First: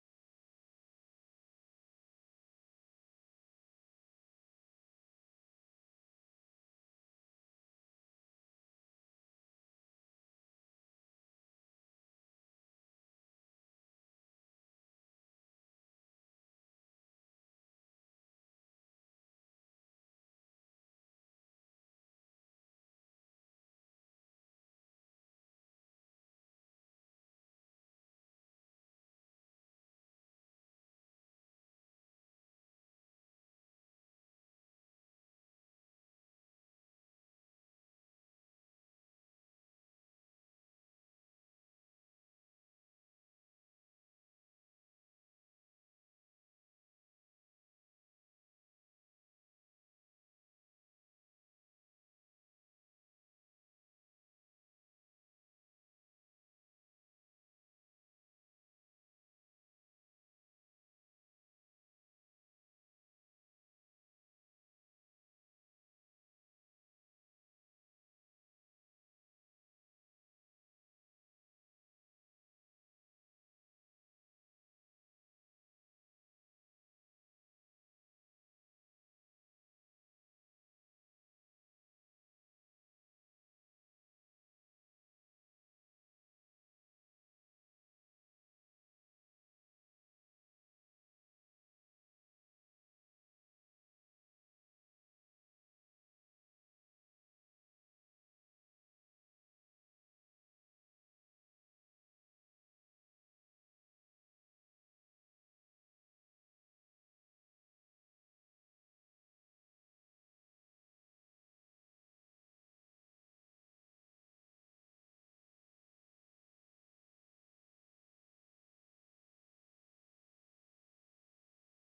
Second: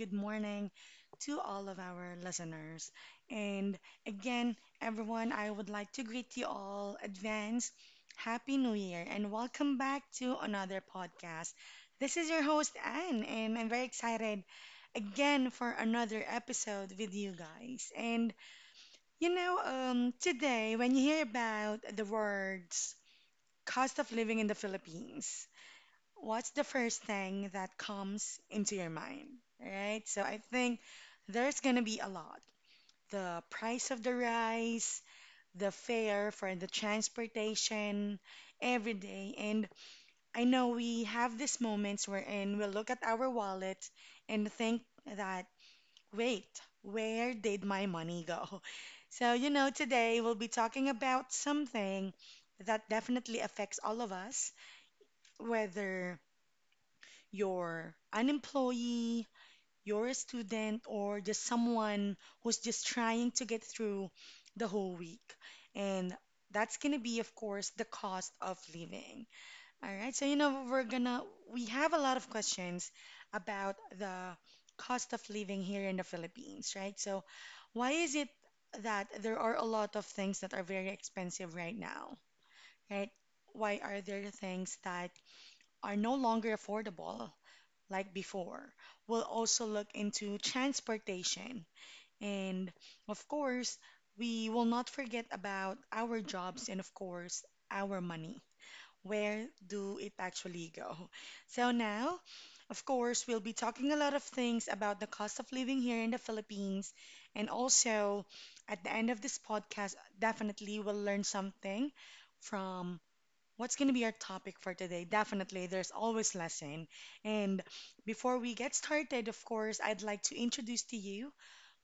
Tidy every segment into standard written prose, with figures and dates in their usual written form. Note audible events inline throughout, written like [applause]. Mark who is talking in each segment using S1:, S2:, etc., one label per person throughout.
S1: Good morning to all of our listeners. And again, everyone, I would like to greet you all advance. Happy New Year and welcome back to another podcast. This is your host, Anne, and I'm very excited again for another episode with you guys. And today, when you hear about the words cost of living in the Philippines, what's the first thing that comes into your mind, right? So I think there's gonna be a lot. The price of the rice, the fare for the transportation, every day. And I know we have these moments wherein we look at our wallet and think that, wait, where did my money go? [laughs] So, today we'll be talking about something that definitely affects all of us, whether you're an employee, you're a student, or just someone who's just trying to get through the whole week. And that's gonna be, of course, the cost of living. All right, so we have a lot of questions about the cost of living here in the Philippines, right? So, why is it that there are a lot of things that are very expensive right now, right? Why are there things that are no longer affordable? Like before. We'll also look into transportation. And of course, we will not forget about our jobs and, of course, our money. Where do it actually go? So now, of course, we'll be talking a lot of things about the cost of living here in the Philippines. And also, at the end of this podcast, definitely we'll learn something from what's going to be our topic for today? Definitely, there's always lesson. And before we get started, of course, I'd like to introduce to you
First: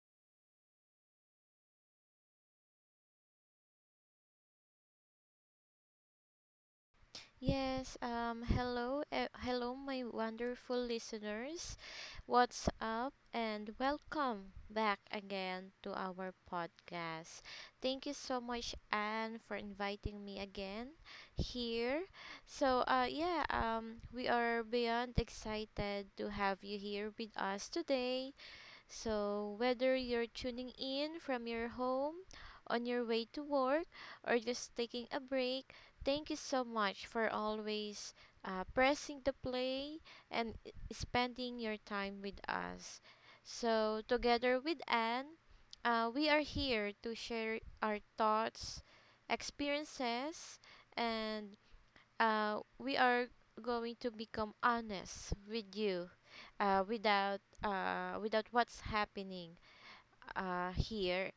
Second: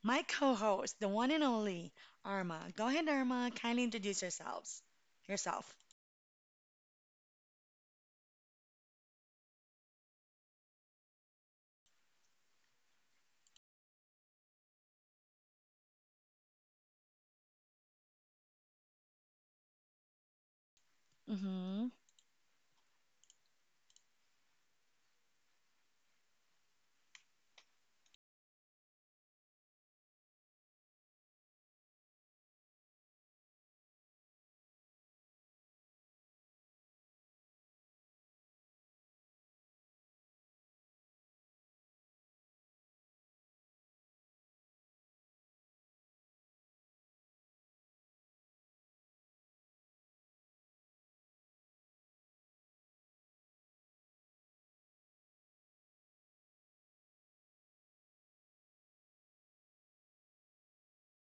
S1: my co-host, the one and only Arma. Go ahead, Arma. Kindly introduce yourselves. Yourself.
S2: Yes, hello, hello, my wonderful listeners. What's up, and welcome back again to our podcast. Thank you so much, Anne, for inviting me again
S1: Mm-hmm.
S2: here. We are beyond excited to have you here with us today. So, whether you're tuning in from your home, on your way to work, or just taking a break, thank you so much for always pressing the play and spending your time with us. Together with Anne, we are here to share our thoughts, experiences, and we are going to become honest with you without what's happening here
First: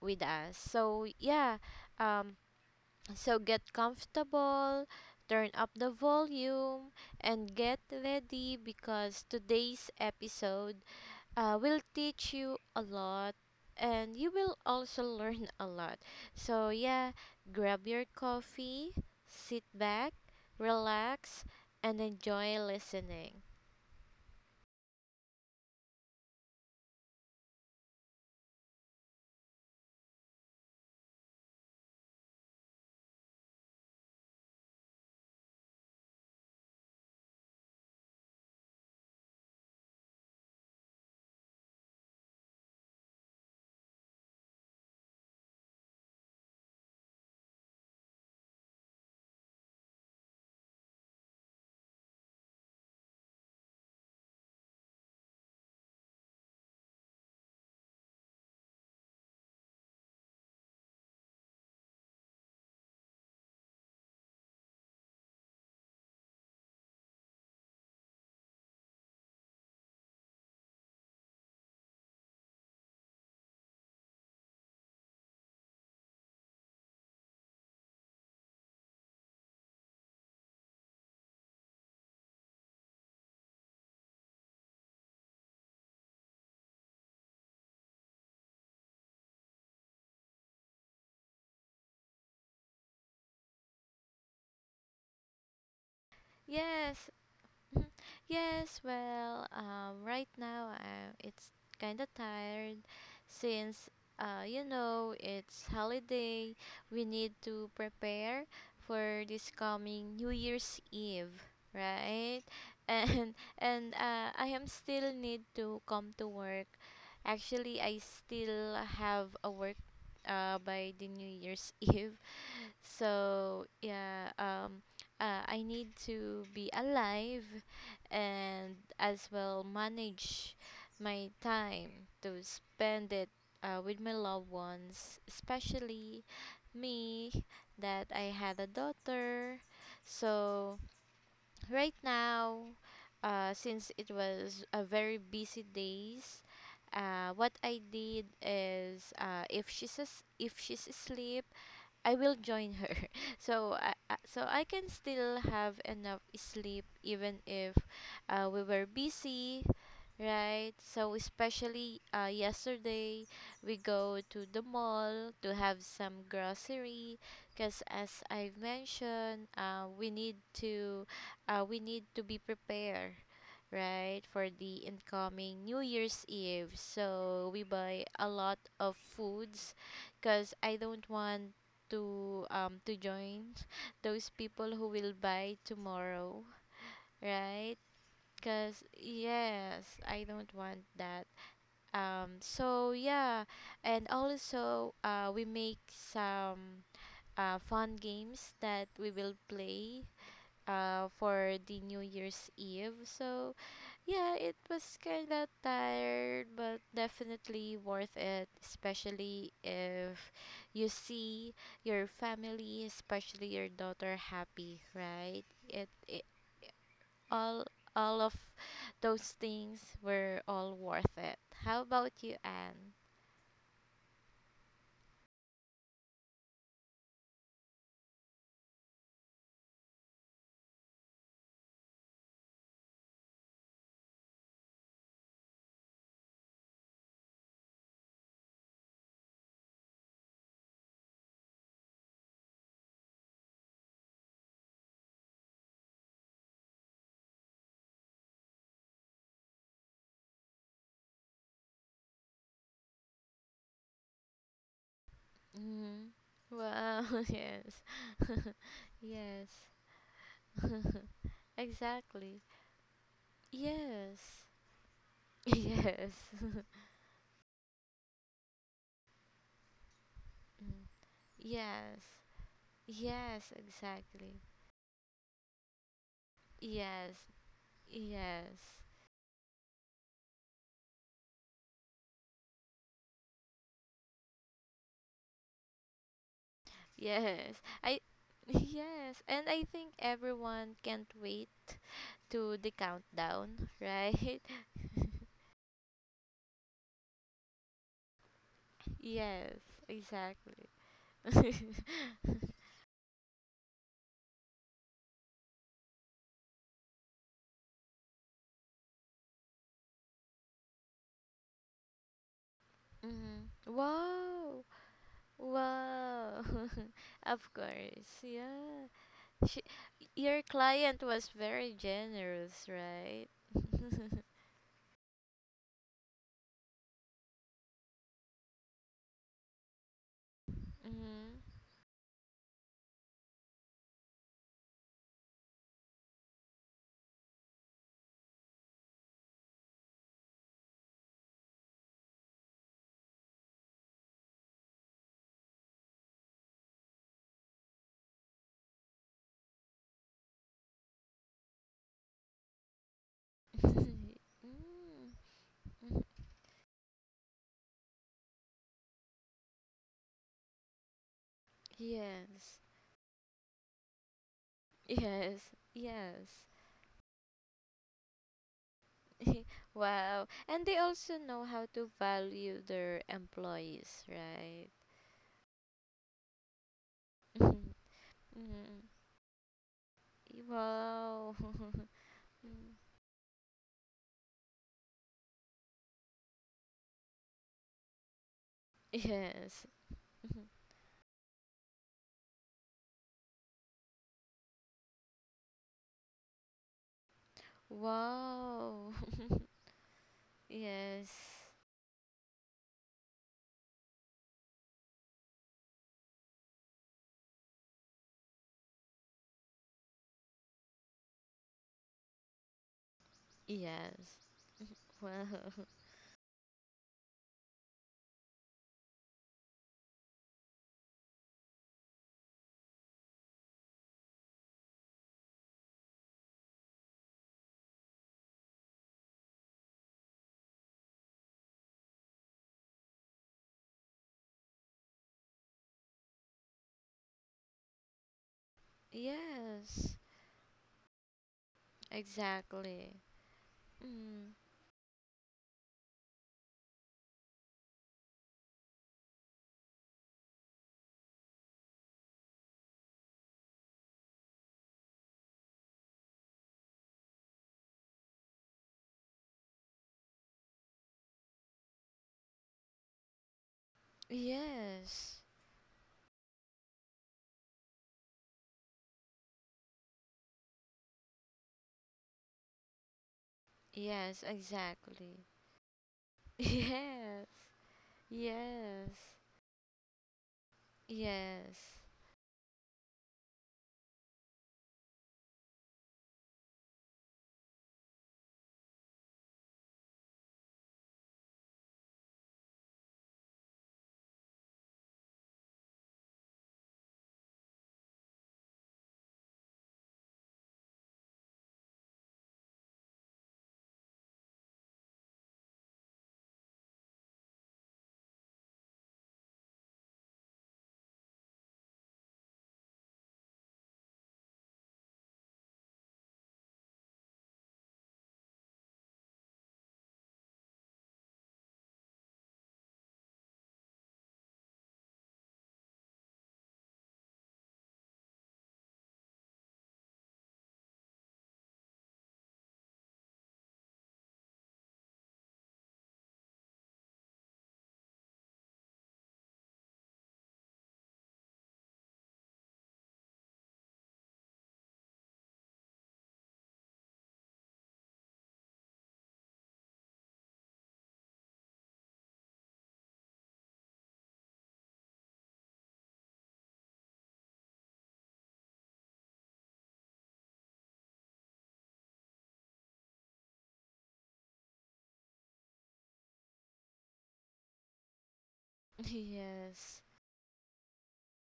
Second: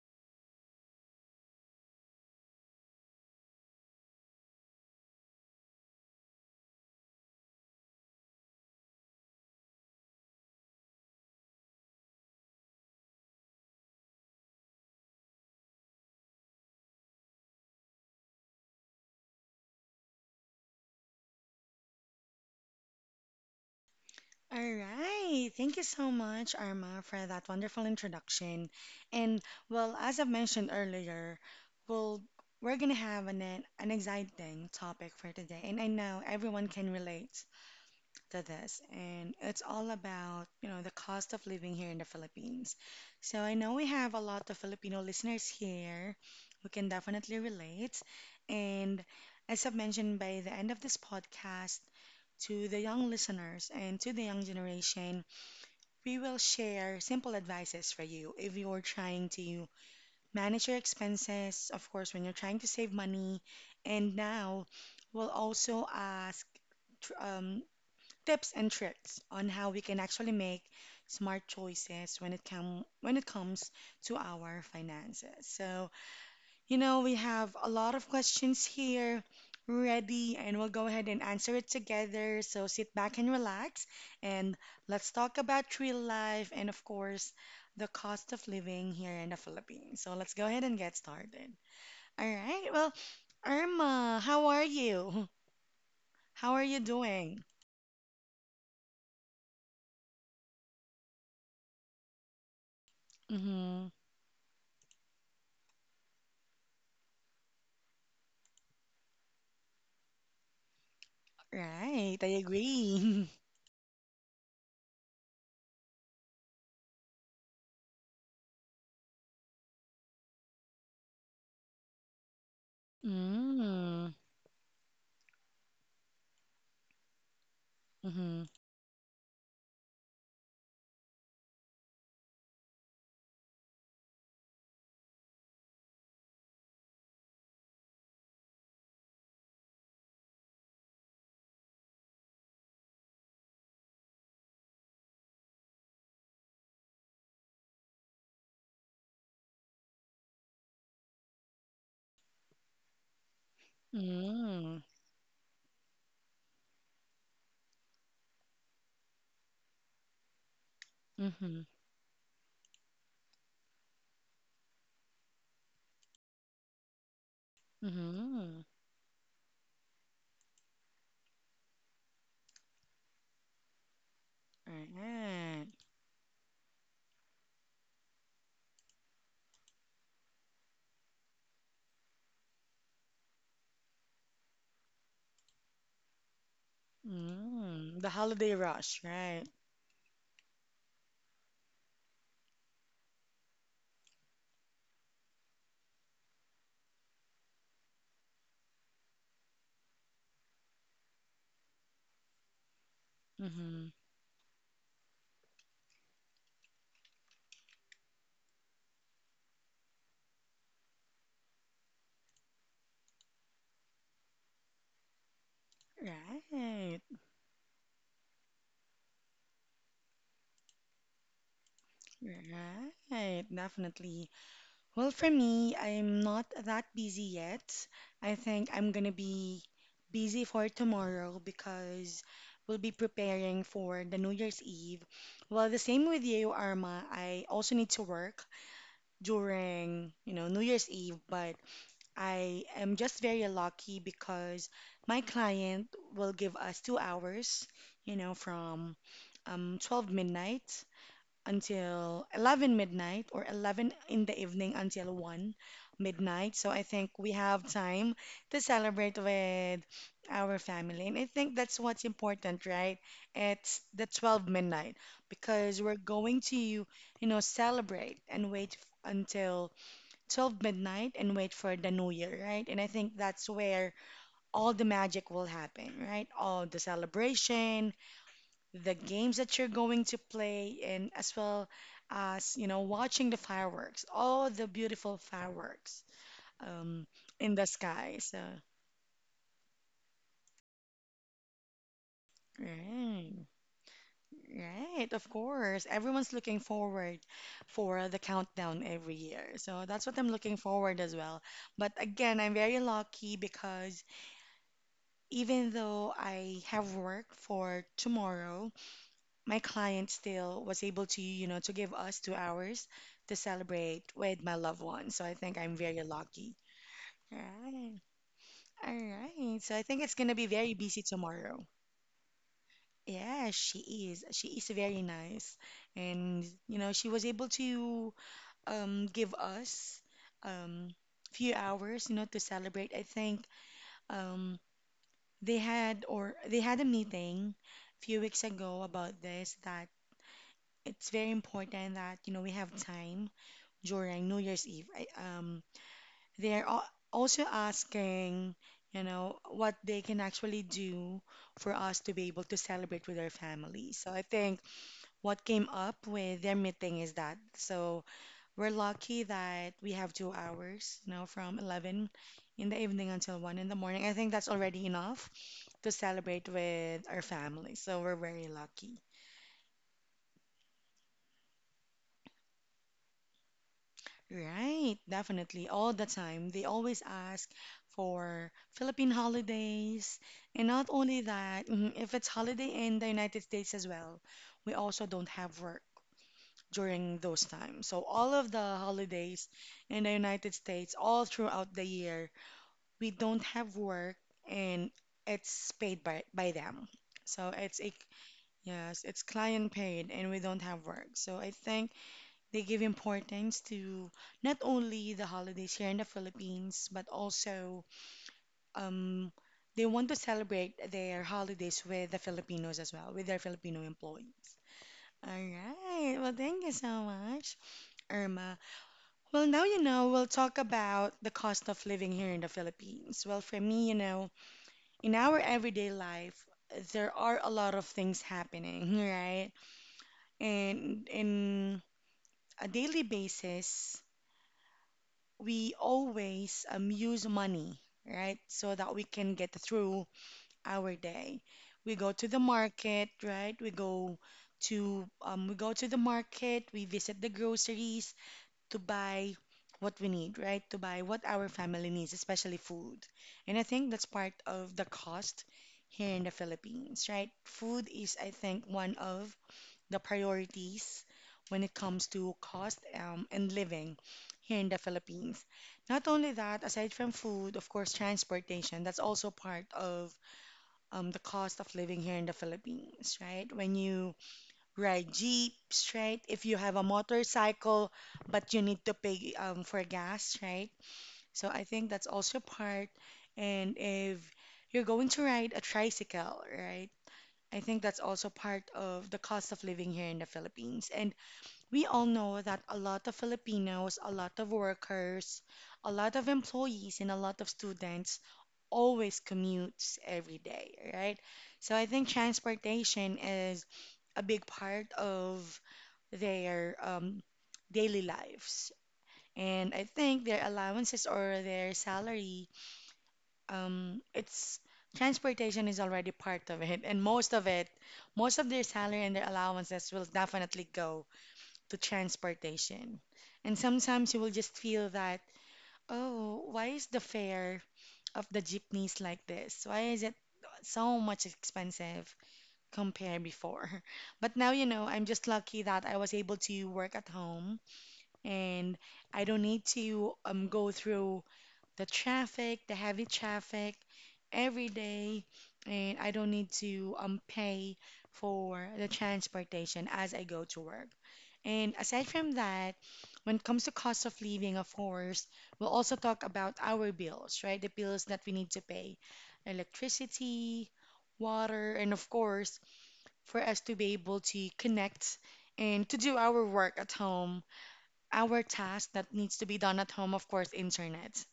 S2: with us so yeah um, so get comfortable, turn up the volume, and get ready because today's episode will teach you a lot and you will also [laughs] learn a lot. So, yeah, grab your coffee, sit back, relax, and enjoy listening.
S1: All right. Thank you so much, Arma, for that wonderful introduction. And well, as I've mentioned earlier, we'll we're gonna have an exciting topic for today, and I know everyone can relate to this, and it's all about, you know, the cost of living here in the Philippines. So I know we have a lot of Filipino listeners here who can definitely relate. And as I've mentioned, by the end of this podcast, to the young listeners and to the young generation, we will share simple advices for you if you're trying to manage your expenses, of course, when you're trying to save money. And now we'll also ask tr- um, tips and tricks on how we can actually make smart choices when it comes to our finances. So, you know, we have a lot of questions here ready and we'll go ahead and answer it together. So sit back and relax and let's talk about real life and of course the cost of living here in the Philippines. So let's go ahead and get started. All right. Well, Irma, how are you? [laughs] How are you
S2: Yes.
S1: doing?
S2: Mhm. Yes, well, right now it's kind of tired since,
S1: Mm-hmm.
S2: you know, it's holiday. We need to prepare for this coming New Year's Eve,
S1: Right, I
S2: right?
S1: agree.
S2: And
S1: [laughs]
S2: [laughs] and I am still need to come to work. Actually, I still have a work by the New Year's [laughs] Eve. So
S1: Mm.
S2: yeah, um, uh, I need to be alive
S1: Mm-hmm.
S2: and as well manage my time to spend it with my loved ones, especially me that I had a daughter. So right now, since it was a very busy days, what I did is if she's asleep, I will join her. [laughs] So I
S1: Mm.
S2: can still have enough sleep even if we were busy. Right. So
S1: Mm-hmm.
S2: especially yesterday, we go to the mall to have some grocery, because as I've
S1: Mm-hmm.
S2: mentioned, we need to be prepared, right, for the incoming
S1: Right.
S2: New Year's Eve. So we buy a lot of foods, because I don't want to join [laughs] those people who will buy tomorrow, right?
S1: Mm. The holiday
S2: Cause
S1: rush, right?
S2: yes, I don't want that. Um, so yeah, and also we make some fun games that we will play for the New Year's Eve. So
S1: Mm-hmm.
S2: yeah, it was kind of tired, but definitely worth it, especially if you see your family, especially your daughter, happy, right? It
S1: Right.
S2: all all of those things were all worth it. How about you, Anne?
S1: Right. Definitely. Well, for me, I'm not that busy yet. I think I'm gonna be busy for tomorrow because we'll be preparing for the New Year's Eve. Well, the same with you, Arma. I also need to work during, you know, New Year's Eve, but I am just very lucky because my client will give us 2 hours, you know, from 12 midnight until 11 midnight or 11 in the evening until 1
S2: Mm-hmm.
S1: midnight. So I
S2: Wow,
S1: think
S2: [laughs]
S1: we have
S2: yes.
S1: time
S2: [laughs]
S1: to celebrate
S2: Yes,
S1: with our family. And I think that's what's
S2: exactly.
S1: important, right? It's the
S2: Yes.
S1: 12 midnight
S2: [laughs]
S1: because we're
S2: Yes.
S1: going to,
S2: [laughs]
S1: you know, celebrate and wait until 12
S2: Mm.
S1: midnight and wait for the
S2: Yes.
S1: new year, right? And I think
S2: Yes,
S1: that's where
S2: exactly.
S1: all the magic will happen, right? All the
S2: Yes.
S1: celebration,
S2: Yes.
S1: the games that you're going to play, and as well as, you know, watching the fireworks, all the beautiful fireworks um,
S2: Yes.
S1: in the
S2: I
S1: sky.
S2: [laughs]
S1: So,
S2: yes, and I think everyone can't wait to the
S1: right,
S2: countdown, right?
S1: right, of course. Everyone's looking forward for the countdown
S2: [laughs]
S1: every
S2: Yes,
S1: year. So that's what I'm
S2: exactly.
S1: looking
S2: [laughs]
S1: forward as well.
S2: Mhm.
S1: But again, I'm very lucky because even though I have work for tomorrow, my client still was able to, you know, to give us 2 hours to celebrate with my
S2: Wow.
S1: loved ones. So I think I'm very
S2: Wow.
S1: lucky.
S2: [laughs] Of
S1: Right.
S2: course. Yeah.
S1: All
S2: Sh
S1: right. So I think it's gonna
S2: your
S1: be very
S2: client
S1: busy
S2: was
S1: tomorrow.
S2: very generous, right?
S1: Yeah, she is. She is very nice. And you know, she was able to give us um
S2: Mhm.
S1: few hours, you know, to celebrate. I think um they had a meeting a few weeks ago about this that it's very important that you know we have time during New Year's Eve. Also asking, you know, what they can actually do for us to be able to celebrate with our
S2: [laughs]
S1: family. So I think
S2: Mm.
S1: what came up
S2: Mhm.
S1: with their meeting is that so we're lucky that we have 2 hours, you know, from 11
S2: Yes.
S1: in the evening until 1 in the morning. I think that's already enough
S2: Yes.
S1: to
S2: Yes.
S1: celebrate with our family. So we're very lucky.
S2: [laughs] Wow. And they also know how to value their employees, right?
S1: Right, definitely. All the time. They always
S2: [laughs]
S1: ask
S2: Mhm.
S1: for
S2: Mhm.
S1: Philippine holidays. And not only
S2: Wow.
S1: that,
S2: [laughs]
S1: mhm, if it's
S2: Mm.
S1: holiday in the United States as well, we also don't have work during those times. So all of the holidays
S2: Yes.
S1: in the United
S2: [laughs]
S1: States, all throughout the year, we don't have work and it's paid by them. So it's a
S2: Wow.
S1: yes, it's
S2: [laughs]
S1: client paid and we don't have work.
S2: Yes.
S1: So I think they give importance to not only the holidays here in the Philippines, but also um they want to celebrate their holidays with the Filipinos as well, with their Filipino
S2: Yes.
S1: employees.
S2: Well,
S1: All right. Well, thank you so much, Irma. Well, now you know, we'll talk about the cost of living here in the Philippines. Well, for me, you know, in our everyday life, there are a lot of things happening, [laughs] right? And in a daily basis, we always use money, right? So
S2: [laughs]
S1: that we can get
S2: yes.
S1: through our day. We go to the
S2: Exactly.
S1: market, right?
S2: Mm.
S1: We go to the market, we visit the groceries, to buy what we need, right? To buy what our family needs, especially food. And I think that's part of the cost here in the Philippines, right? Food is, I think, one of the priorities when it comes to cost and living here in the
S2: Yes.
S1: Philippines. Not only that, aside from food, of course, transportation, that's also part of the cost of living here in the Philippines, right? When you
S2: Yes,
S1: ride
S2: exactly.
S1: jeeps, right?
S2: [laughs]
S1: If you have a
S2: Yes.
S1: motorcycle, but you need
S2: Yes.
S1: to pay for gas, right? So I
S2: Yes.
S1: think that's also part. And if you're going to ride a tricycle, right? I think that's also part of the cost of living here in the Philippines. And we all know that a lot of Filipinos, a lot of workers, a lot of employees, and a lot of students always commutes every day, right? So I think transportation is a big part of their daily lives. And I think their allowances or their salary, it's transportation is already part of it. And most of their salary and their allowances will definitely go to transportation. And sometimes you will just feel that, oh, why is the fare of the jeepneys like this? Why is it so much expensive compared before? [laughs] But now, you know, I'm just lucky that I was able to work at home and I don't need to go through the traffic, the heavy traffic every day, and I don't need to pay for the transportation as I go to work. And aside from that, when it comes to cost of living, of course, we'll also talk about our bills, right? The bills that we need to pay, electricity, water, and of course, for us to be able to connect and to do our work at home our task
S2: [laughs]
S1: that needs to be done
S2: Yes.
S1: at home, of course, internet,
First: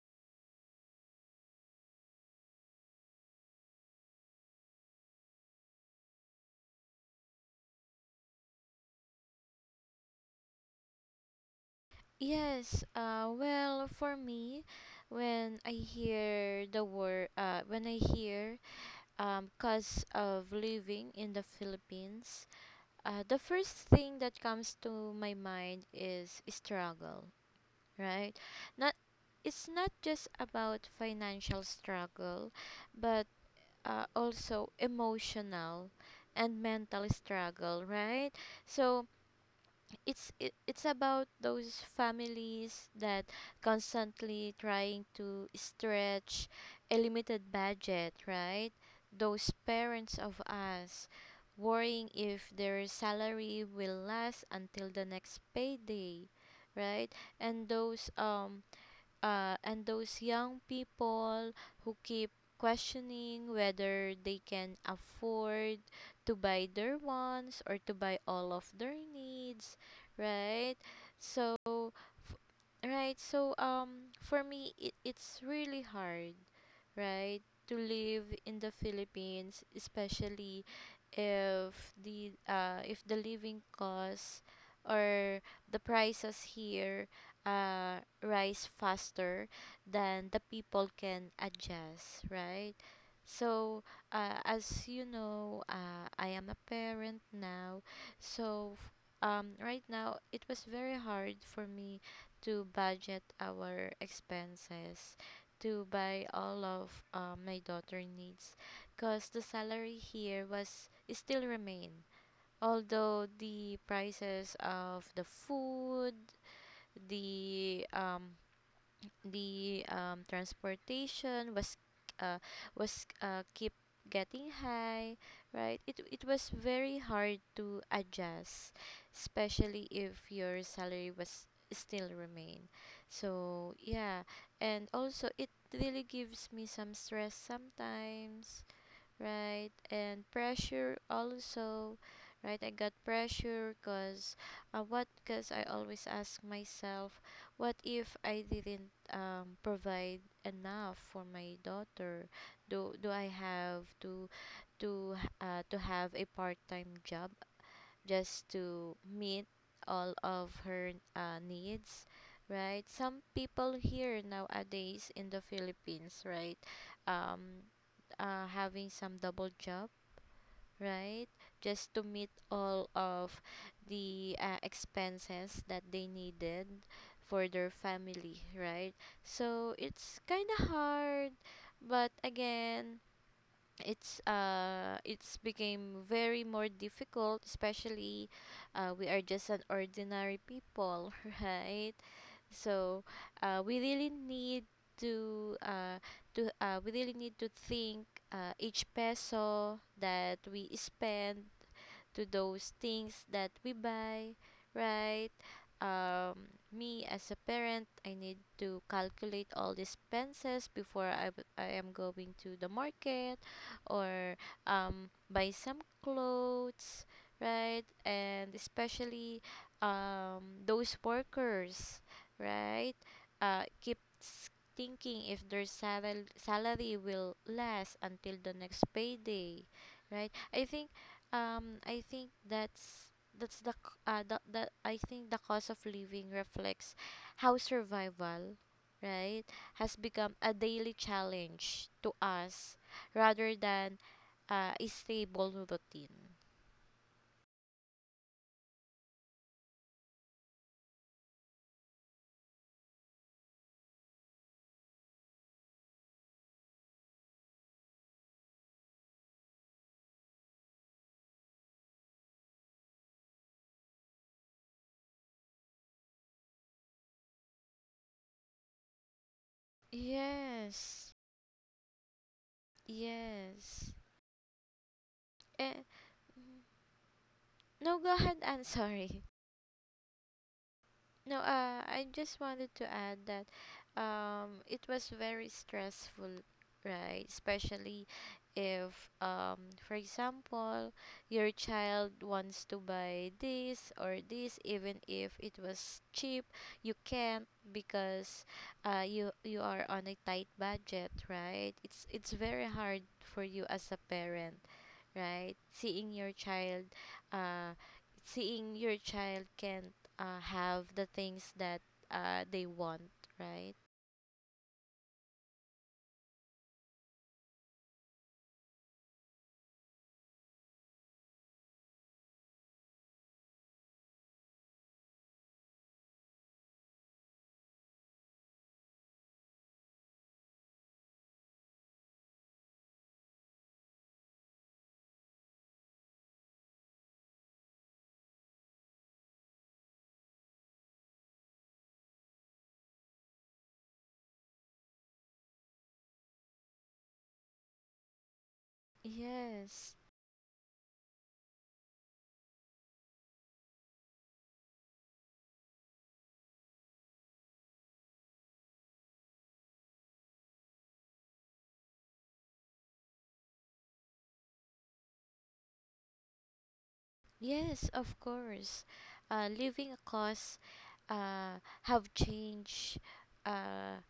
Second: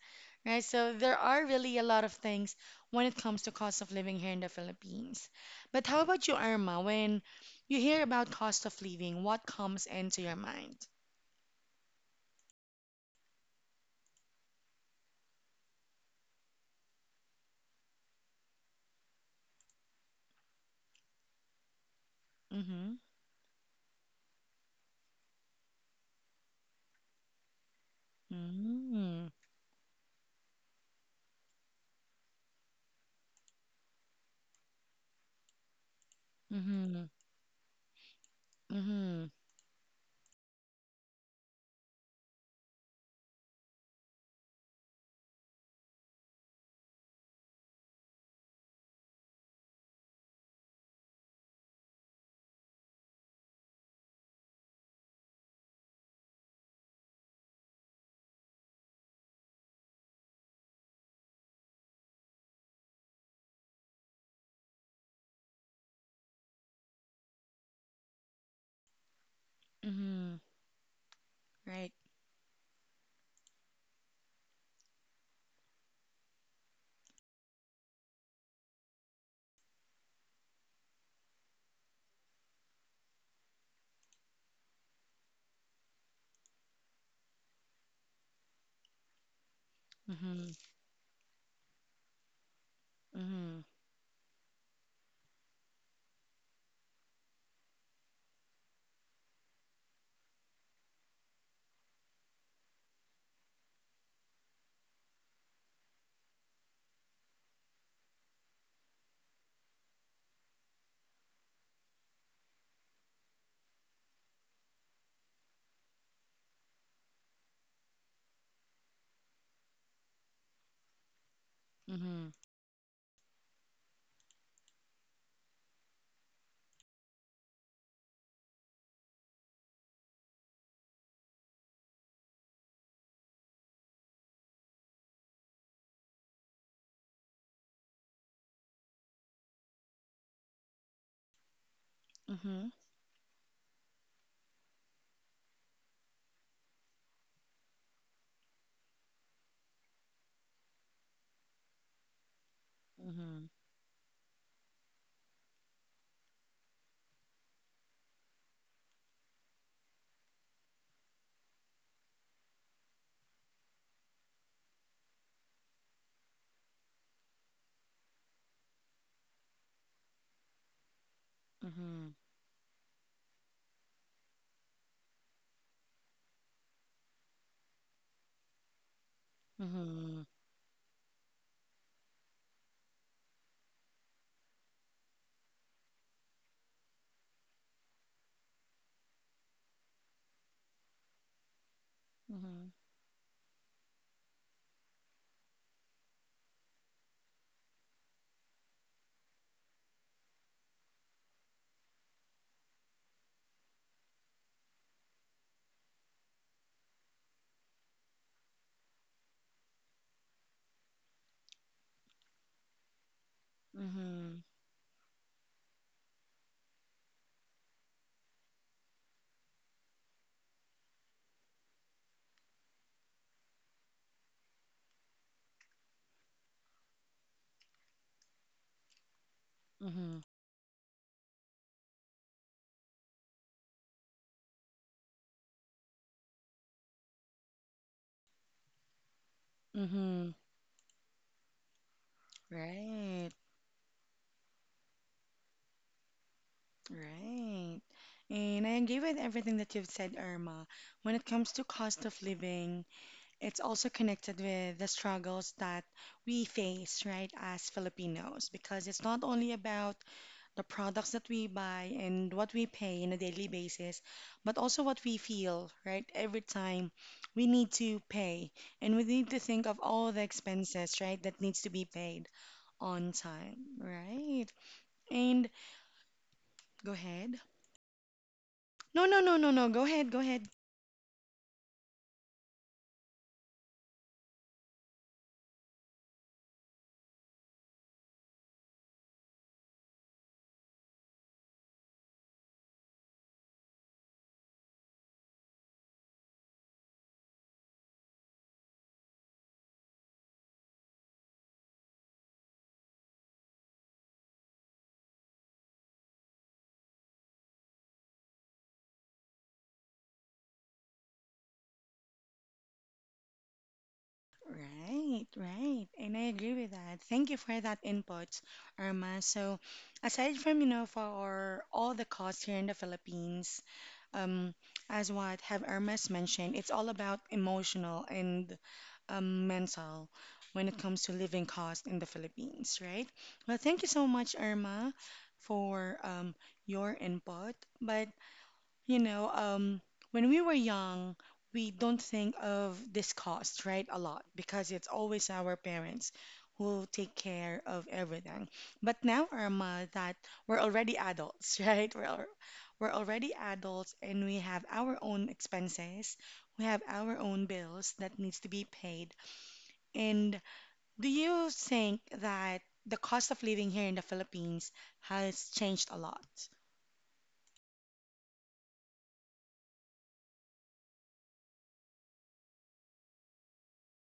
S1: right? So there are really a lot of things when it comes to cost of living here in the Philippines. But how about you, Irma? When you hear about cost of living, what comes into your mind?
S2: Yes. Well, for me, when I hear the word when I hear cost of living in the Philippines,
S1: Mm-hmm.
S2: the first thing that comes to my mind is struggle, right? Not
S1: Mm-hmm.
S2: it's not just about financial struggle, but also emotional and
S1: Mm-hmm.
S2: mental struggle, right? So
S1: Mm-hmm.
S2: it's about those families that constantly trying to stretch a limited budget, right? Those parents of us worrying if their salary will last until the next payday, right? And those um and those young people who keep questioning whether they can afford to buy their wants or to buy all of their needs,
S1: Mm-hmm.
S2: right. so
S1: Right.
S2: f- right so um for me, it's really hard, right, to live in the Philippines, especially if the living costs or the prices here rise faster than the
S1: Mm-hmm.
S2: people can adjust, right?
S1: Mm-hmm.
S2: So, as you know, I am a parent now. So, right now, it was very hard for me to budget our expenses to buy all of my daughter needs because the salary here was still remain, although the prices of the food, the um the transportation was uh
S1: Mm-hmm.
S2: keep getting high, right. It was very hard to adjust, especially if your salary was still remain. So yeah, and also it really gives me some stress sometimes, right? And pressure also, right? I
S1: Mm-hmm.
S2: got pressure because, what? Because I always ask myself, what if I didn't provide enough for my daughter? Do do I
S1: Mm-hmm.
S2: have to to h- uh, to have a part-time job just to meet all of her needs, right? Some people here nowadays in the Philippines, right, um having some double job, right? Just to
S1: Mm-hmm.
S2: meet all of the expenses that they needed for their family, right? So it's
S1: Mm-hmm.
S2: kind of hard, but again, it's became very more difficult, especially we are just an ordinary people [laughs] right. So we really need to uh, to we really need to think each peso that we spend to those things that we buy, right? Me as a parent, I need to calculate all the expenses before I am going to the market or
S1: Mm-hmm.
S2: buy some clothes, right? And especially those workers, right? Keeps thinking if their salary will last until the next payday,
S1: Mm-hmm.
S2: right? I think that's the c- the I think the cost of living reflects how survival, right, has become
S1: Mm-hmm.
S2: a daily challenge to us
S1: Right.
S2: rather than a stable routine.
S1: Right. And I agree with everything that you've said, Irma. When it comes to cost of living, it's also connected with the struggles that we face, right, as Filipinos, because it's not only about the products that we buy and what we pay on a daily basis, but also what we feel, right, every time we need to pay. And we need to think of all the expenses,
S2: Yes.
S1: right, that needs to be paid on time,
S2: Yes.
S1: right? And
S2: Eh,
S1: go ahead.
S2: no, go ahead. I'm [laughs]
S1: No,
S2: sorry.
S1: no, no, no, no. Go ahead, go ahead.
S2: No, I just wanted to add that it was very stressful, right? Especially if, for example, your child wants to buy this or this, even if it was cheap, you can't because you you are on a tight budget, right? It's very hard for you as a parent, right? Seeing your child, uh, can have the things that they want, right?
S1: Right, right. And I agree with that. Thank you for that input, Irma. So, aside from for all the costs here in the Philippines, um, as what have Irma's mentioned, it's all about emotional and mental when it comes to living cost in the Philippines, right? Well, thank you so much, Irma, for your input. But You know, um, when we were young, we don't think of this cost, right, a lot because it's always our parents who take care of everything. But now, Irma,
S2: Yes,
S1: that we're already adults, [laughs] right? We're already adults and we have our own expenses, we have our own bills that needs to be paid. And do you think that the cost of living here in the Philippines has changed a lot?
S2: yes, of course. Living costs have changed uh,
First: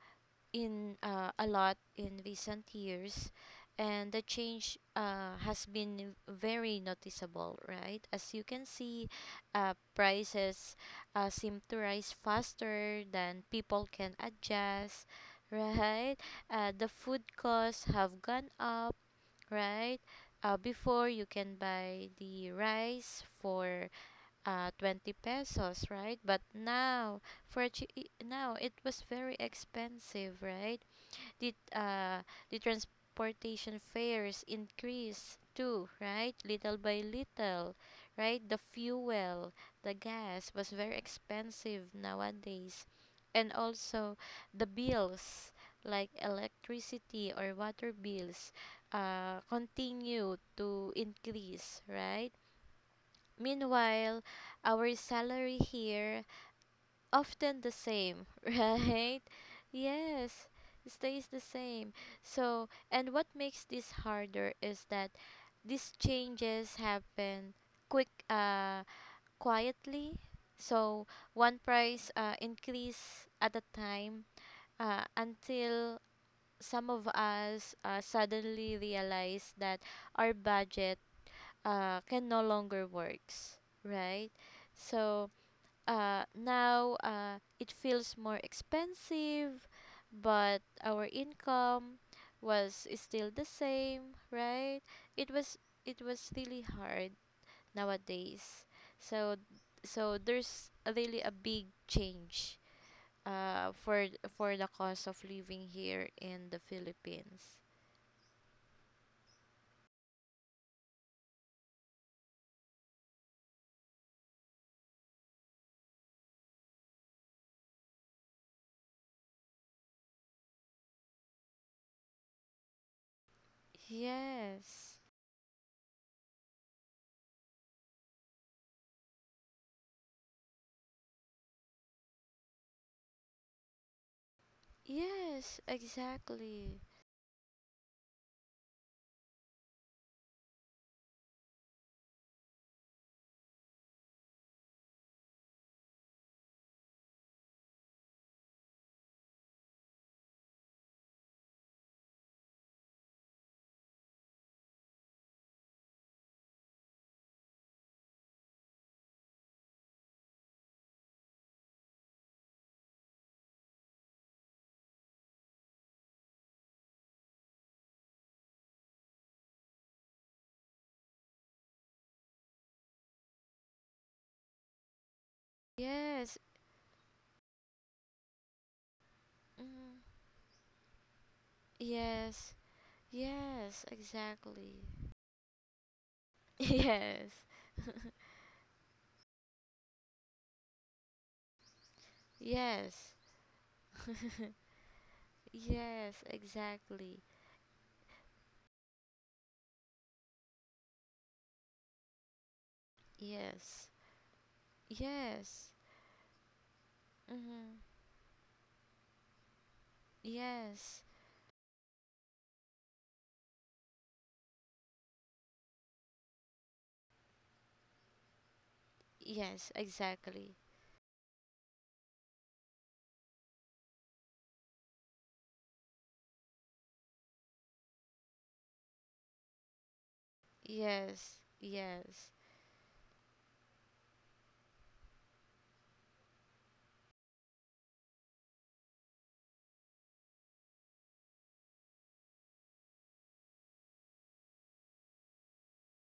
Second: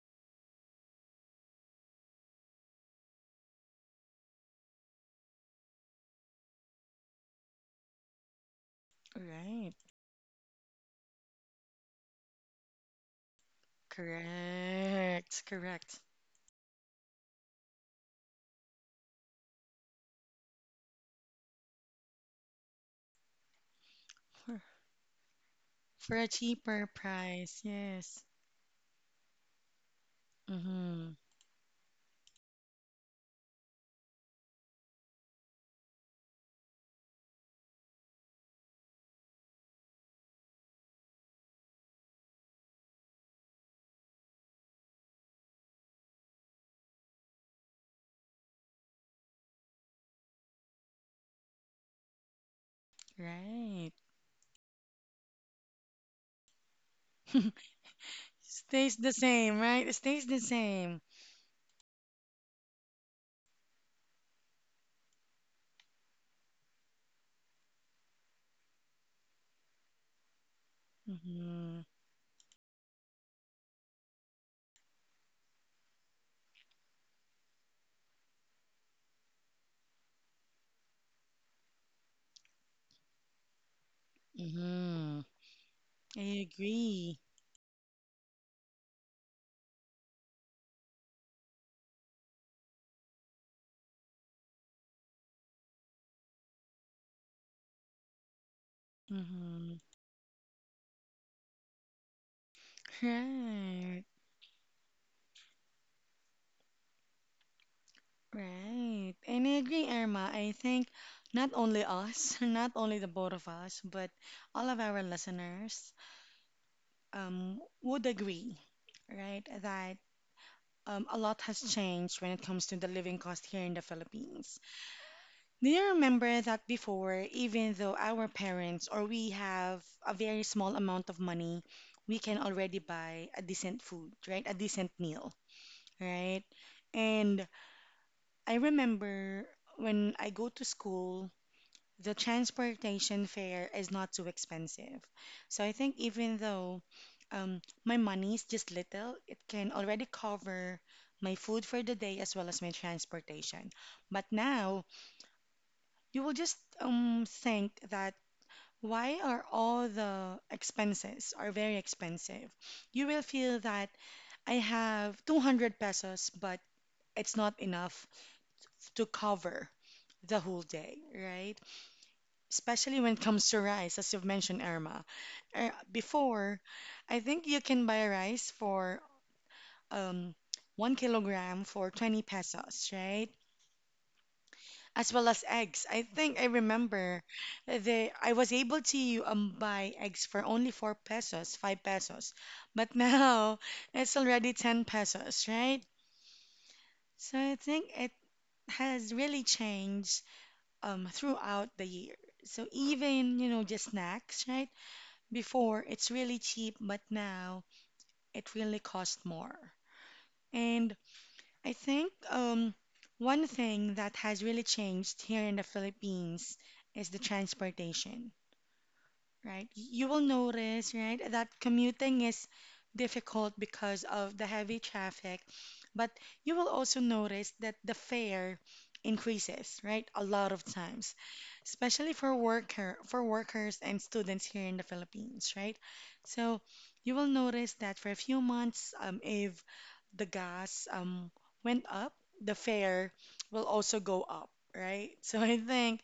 S2: in a lot in recent years and the change has been very noticeable, right. As you can see,
S1: Right.
S2: prices seem to rise faster than people can adjust
S1: Correct,
S2: [laughs]
S1: correct.
S2: right. The food costs have gone up, right. Before, you can buy the rice for
S1: For,
S2: 20 pesos,
S1: for
S2: right,
S1: a
S2: but
S1: cheaper
S2: now
S1: price,
S2: for a chi- I-
S1: yes.
S2: now it was very expensive, right.
S1: Mm-hmm.
S2: the uh the transportation fares increase too, right, little by little, right. The fuel, the gas was very expensive nowadays. And also the bills like electricity or water bills continue to increase, right.
S1: Right.
S2: Meanwhile, our salary here often the same, [laughs]
S1: Stays the
S2: right?
S1: same, right? It stays the
S2: Yes, it
S1: same.
S2: stays the same. So, and what makes this harder is that these changes happen quick, uh, quietly. So, one
S1: Mm-hmm.
S2: price increase at a time until some of us suddenly realize that our budget can no longer works, right?
S1: Mm-hmm.
S2: So,
S1: I
S2: now
S1: agree.
S2: it feels more expensive, but our income was still the same, right? It was it was really hard nowadays. So
S1: Mm-hmm.
S2: so there's a really a big change uh,
S1: Right.
S2: for for the cost of living here in the Philippines.
S1: Right. And I agree, Irma. I think not only us, [laughs] not only the both of us, but all of our listeners would agree, right, that a lot has changed when it comes to the living cost here in the Philippines.
S2: Yes.
S1: Do you remember that before, even though our parents or we have a very small amount of money, we can already buy a decent food, right? A decent meal,
S2: Yes,
S1: right?
S2: exactly.
S1: And I remember when I go to school, the transportation fare is not too expensive. So I think even though my money is just little, it can already cover my food for the day as well as my transportation. But now you will just think that why are all the expenses are very expensive? You will feel that I have 200 pesos, but it's not enough to cover the whole day, right? Especially when it comes to rice, as you've mentioned, Irma. Uh,
S2: Yes.
S1: before, I think you can buy rice for
S2: Mm,
S1: um, 1 kilogram for 20
S2: yes.
S1: pesos, right?
S2: Yes, exactly.
S1: As well as eggs. I think I remember
S2: [laughs] Yes,
S1: the I was able to buy eggs for only 4 pesos, 5 pesos. But [laughs]
S2: yes,
S1: now it's already 10 pesos, right?
S2: yes, exactly.
S1: So I think it has really changed throughout the year. So even just
S2: Yes,
S1: snacks, right?
S2: yes,
S1: Before, it's really cheap, but now
S2: mm-hmm.
S1: it really costs more. And
S2: Yes,
S1: I think one thing that has really changed here in the Philippines is the transportation, right?
S2: yes,
S1: You will
S2: exactly.
S1: notice, right, that commuting is difficult because of the heavy traffic, but you will also notice that the fare increases, right, a lot of times,
S2: Yes,
S1: especially
S2: yes,
S1: for workers and students here in the Philippines, right? So you will notice that for a few months, if the gas went up, the fare will also go up, right? [laughs] So I think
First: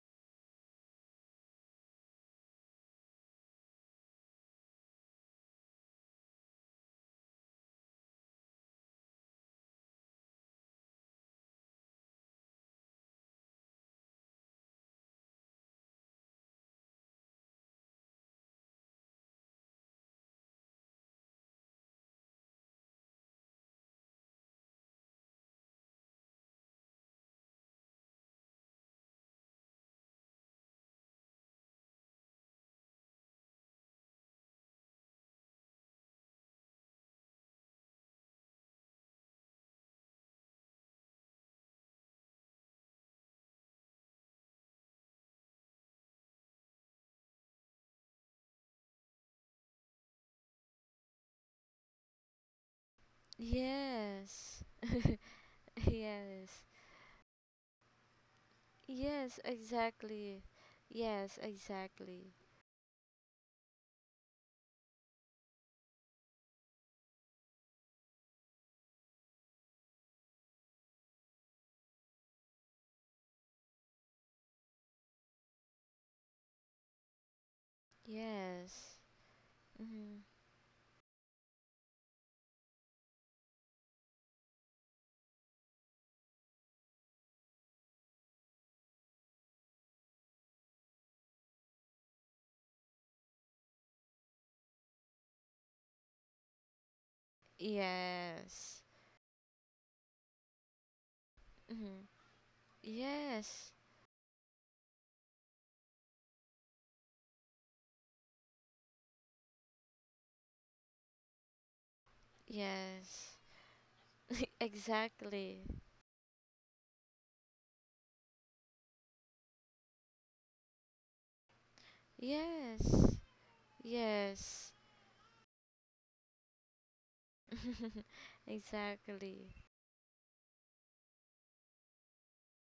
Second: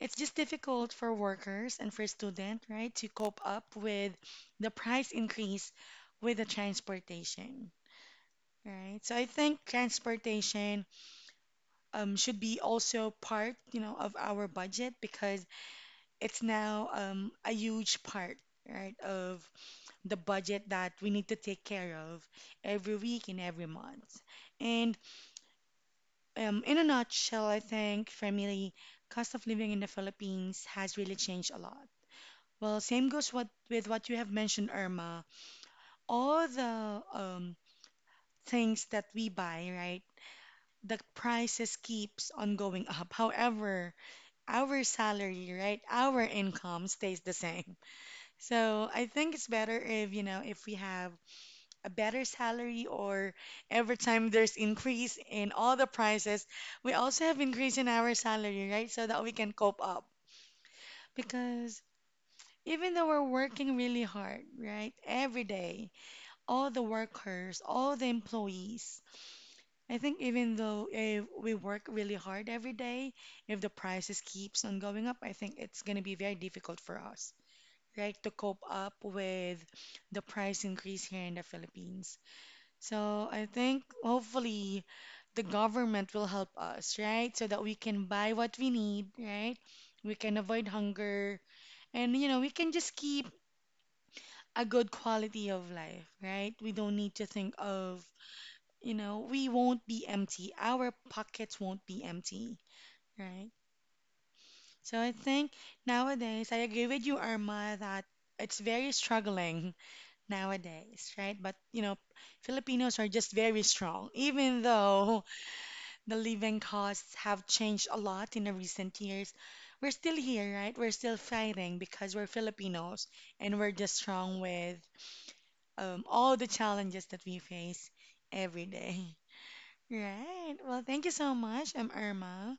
S1: it's just difficult for workers and for students, right, to cope up with the price increase with the transportation, right? So I think transportation should be also part of our budget because it's now a huge part, right, of the budget that we need to take care of every week and every month. And in a nutshell, I think for me, cost of living in the Philippines has really changed a lot. Well, same goes what, with what you have mentioned, Irma. All the things that we buy, right? The prices keeps on going up. [laughs] However, our salary, right? Our income stays the same. So I think it's better if if we have a better salary or every time there's
S2: yes,
S1: increase in all
S2: [laughs]
S1: the prices,
S2: yes,
S1: we also have increase in our salary, right? So that we
S2: yes,
S1: can cope up.
S2: exactly. Yes,
S1: Because
S2: exactly.
S1: even though we're working really hard, right? Every day all the workers, all the employees. I think even though if we work really hard every day, if the prices keeps on going up, I think it's going to be very difficult for us, right, to cope up
S2: Yes,
S1: with
S2: mm-hmm.
S1: the price increase here in the Philippines. So I think hopefully the government will help us, right, so that we can buy what we need, right? We can avoid hunger and we can just keep a good quality of life, right? We don't need to think of.
S2: Yes,
S1: We won't be empty. Our pockets won't
S2: mm-hmm.
S1: be empty, right?
S2: Yes,
S1: So I think nowadays, I agree with you, Irma, that it's very struggling nowadays, right? But Filipinos are
S2: yes,
S1: just very strong.
S2: [laughs]
S1: Even though
S2: exactly.
S1: the living costs have changed a lot in the recent years, we're still here, right? We're still fighting because we're Filipinos
S2: Yes,
S1: and we're just strong
S2: yes.
S1: with all the challenges that we face
S2: [laughs]
S1: every day.
S2: Exactly.
S1: Right. Well, thank you so much, Irma,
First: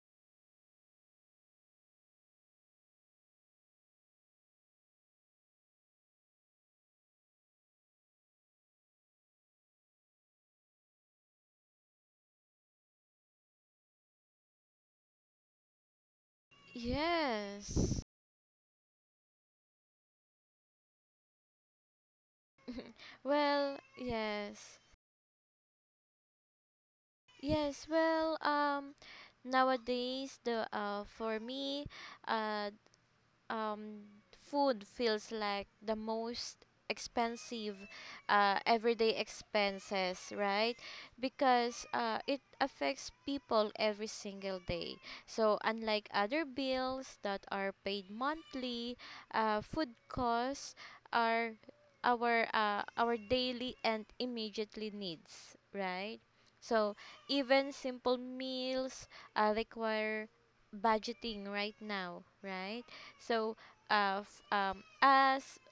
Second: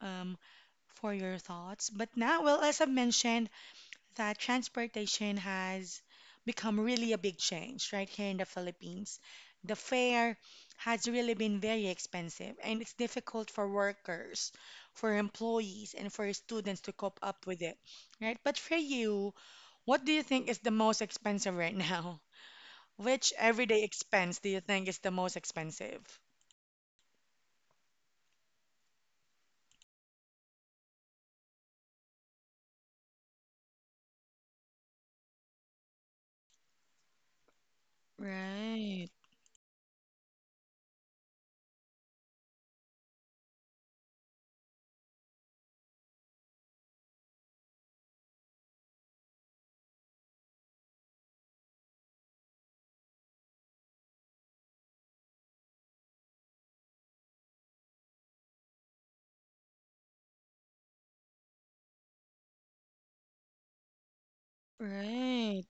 S1: um, for your thoughts. But now, well, as I mentioned, that transportation has become really a big change right here in the Philippines. The fare has really been very expensive, and it's difficult for workers, for employees, and for students to cope up with it,
S2: Yes.
S1: right? But for you, what do you think is the most expensive right now? [laughs]
S2: [laughs]
S1: Which
S2: Well,
S1: everyday expense do you
S2: yes.
S1: think is the most expensive?
S2: Yes, well, nowadays the for me uh um, food feels like the most expensive everyday
S1: Right.
S2: expenses, right? Because it affects people every single day. So, unlike other bills that are paid monthly, food costs are our daily and immediately needs, right? So, even simple meals require budgeting right now, right? So, as
S1: Right.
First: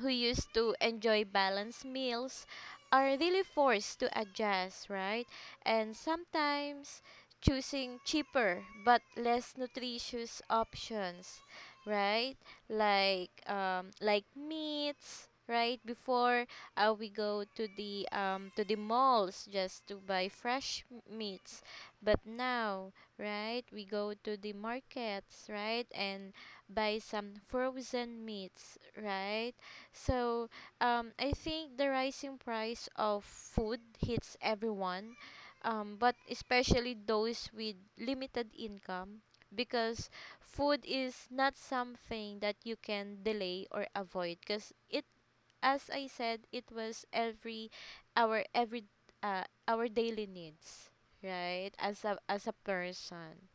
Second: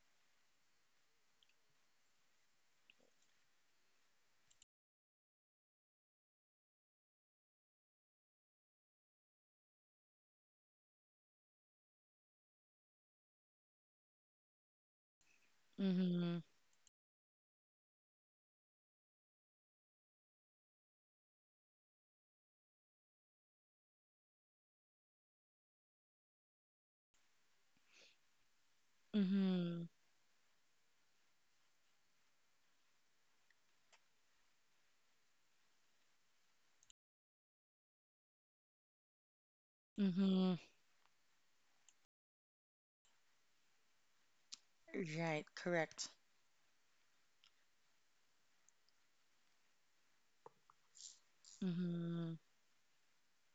S2: who used to enjoy balanced meals are really forced to adjust, right? And sometimes choosing cheaper but less nutritious options, right? Like meats, right?
S1: Mm-hmm.
S2: Before we go to the malls just to buy fresh meats, but now, right? We go to the markets, right? And buy some frozen meats, right?
S1: Mm-hmm.
S2: So, I think the rising price of food hits everyone, but especially those with limited income, because
S1: Mm-hmm.
S2: food is not something that you can delay or avoid. Because
S1: Right.
S2: as I
S1: Correct.
S2: said, it was every our daily needs, right?
S1: Mm-hmm.
S2: As a person.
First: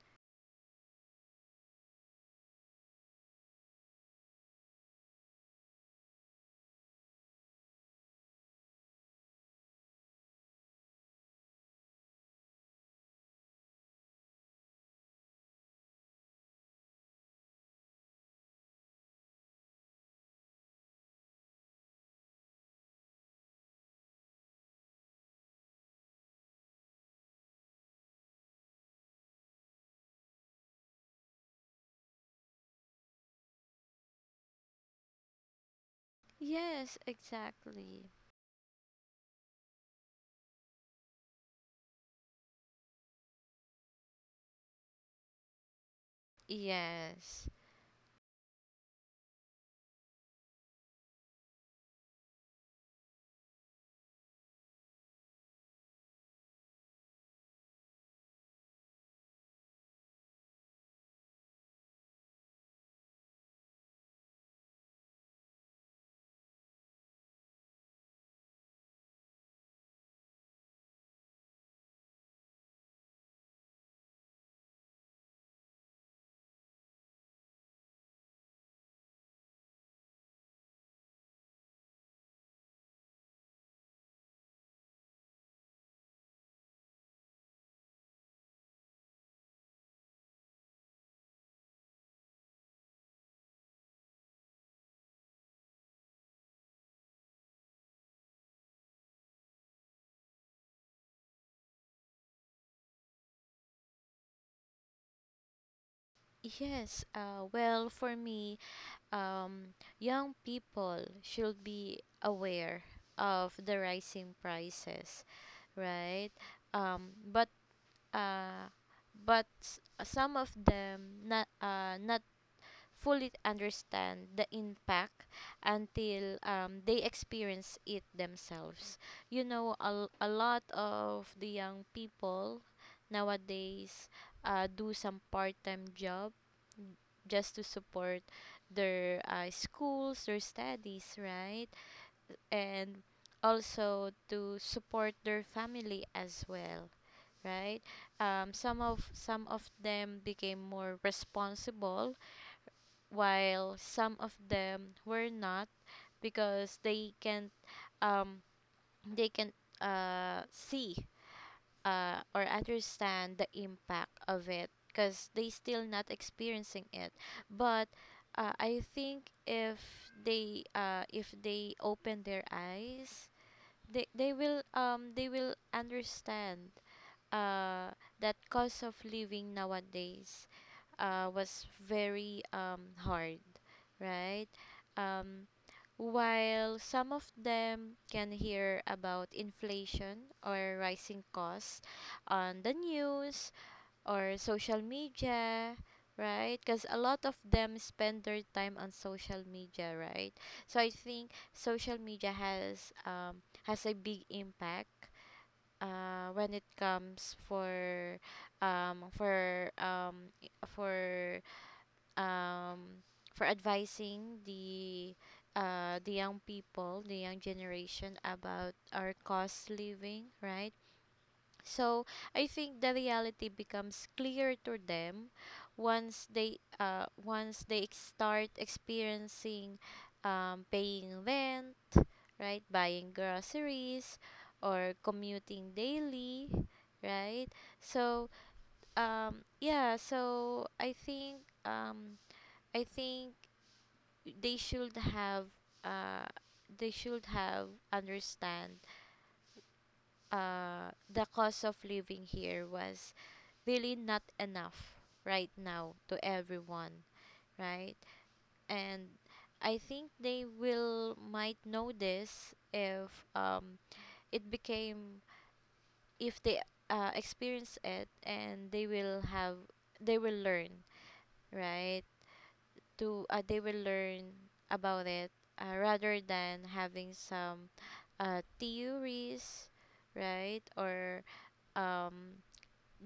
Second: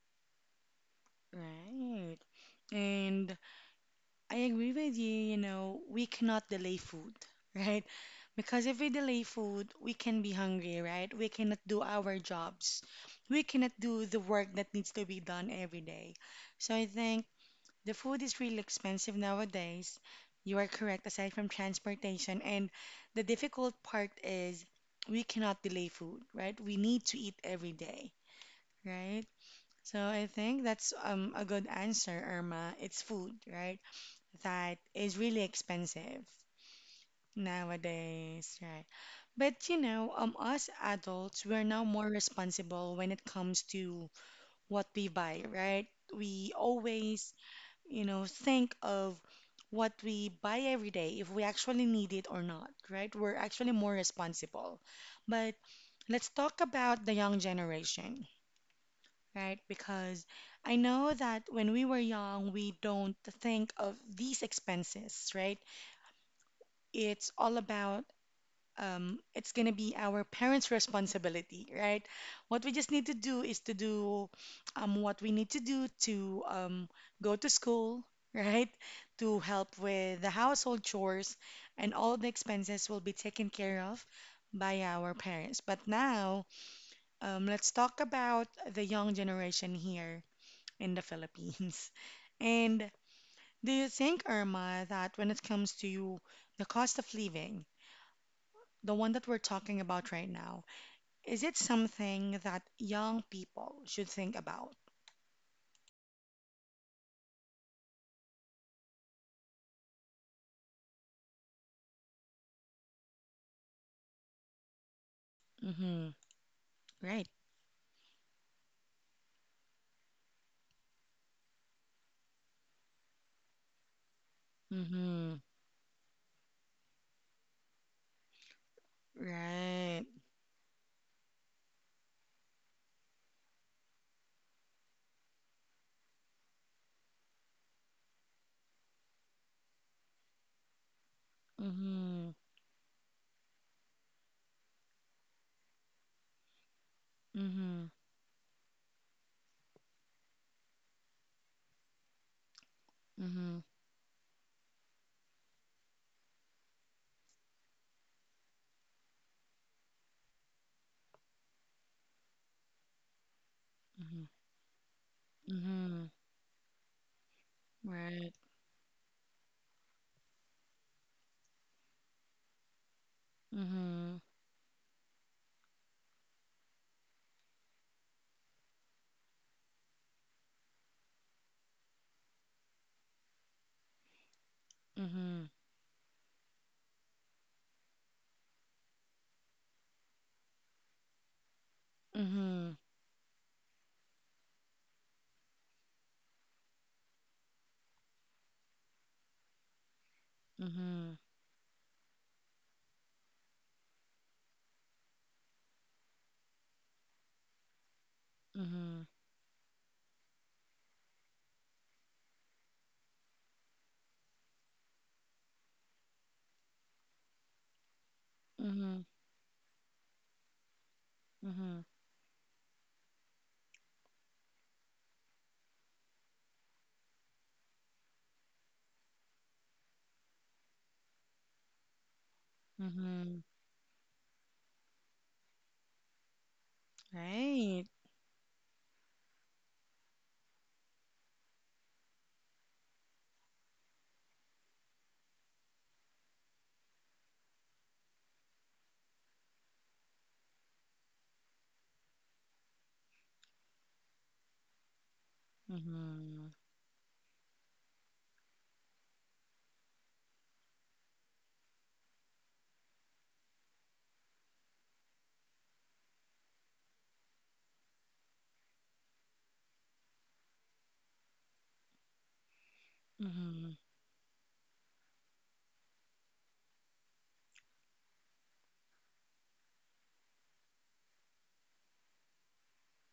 S1: Right. And I agree with you we cannot delay food, [laughs] right? Because if we delay food, we can be hungry, right? We cannot do our jobs. We cannot do the work that needs to be done every day. So I think the food is really expensive nowadays. You are correct, aside from transportation. And the difficult part is we cannot delay food, right? We need to eat every day, right? So I think that's a good answer, Irma. It's food, right? That is really expensive
S2: Yes, exactly.
S1: nowadays, right? But us adults, we're now more responsible when it comes to what we buy, right? We always
S2: Yes.
S1: think of what we buy every day, if we actually need it or not, right? We're actually more responsible. But let's talk about the young generation, right? Because I know that when we were young, we don't think of these expenses, right? It's all about it's going to be our parents' responsibility, right? What we just need to do is to do what we need to do to go to school, [laughs] right? To help with the household chores, and all the expenses will be taken care of by our parents. But now, let's talk about the young generation here in the Philippines. [laughs] And do you think, Irma, that when it comes to the cost of living, the one that we're talking about right now, is it something that young people should think about?
S2: Yes. Well, for me, um, young people should be aware of the rising prices,
S1: Mm-hmm.
S2: right?
S1: Right.
S2: But uh, some of them not fully understand the impact
S1: Mm-hmm.
S2: until they experience it themselves. You know,
S1: Right.
S2: a lot of the young people nowadays do some part-time job just to support their schools, their studies, right?
S1: Mm-hmm.
S2: And also to support their family as well, right?
S1: Mm-hmm.
S2: Some of them became more responsible,
S1: Mm-hmm.
S2: while some of them were not because um they can see or understand the impact
S1: Mm-hmm.
S2: of it because they still
S1: Mm-hmm.
S2: not experiencing it but
S1: Right.
S2: I think if they open their eyes
S1: Mm-hmm.
S2: they will understand uh that cost of living nowadays was very hard, right.
S1: Mm-hmm.
S2: um while some of them can hear about inflation or rising costs on the news or social media, right? Because a lot of them spend their time on social media, right?
S1: Mm-hmm.
S2: So I
S1: Mm-hmm.
S2: think social media has a big impact when it comes
S1: Mm-hmm.
S2: for I- um, for advising the young people, the young generation about
S1: Mm-hmm.
S2: our cost living, right?
S1: Mm-hmm.
S2: So I think the reality becomes clear to them once they start experiencing paying rent, right, buying
S1: Mm-hmm.
S2: groceries, or commuting daily, right?
S1: Right.
S2: So yeah, so um, I think they should have uh they should have understand the cost of living here was really not enough right now to
S1: Mhm,
S2: everyone, right. And I think they will might know this if it became if they experience it and they will have they will learn, right, to they
S1: mhm,
S2: will learn about it, rather than having some theories, right, or um,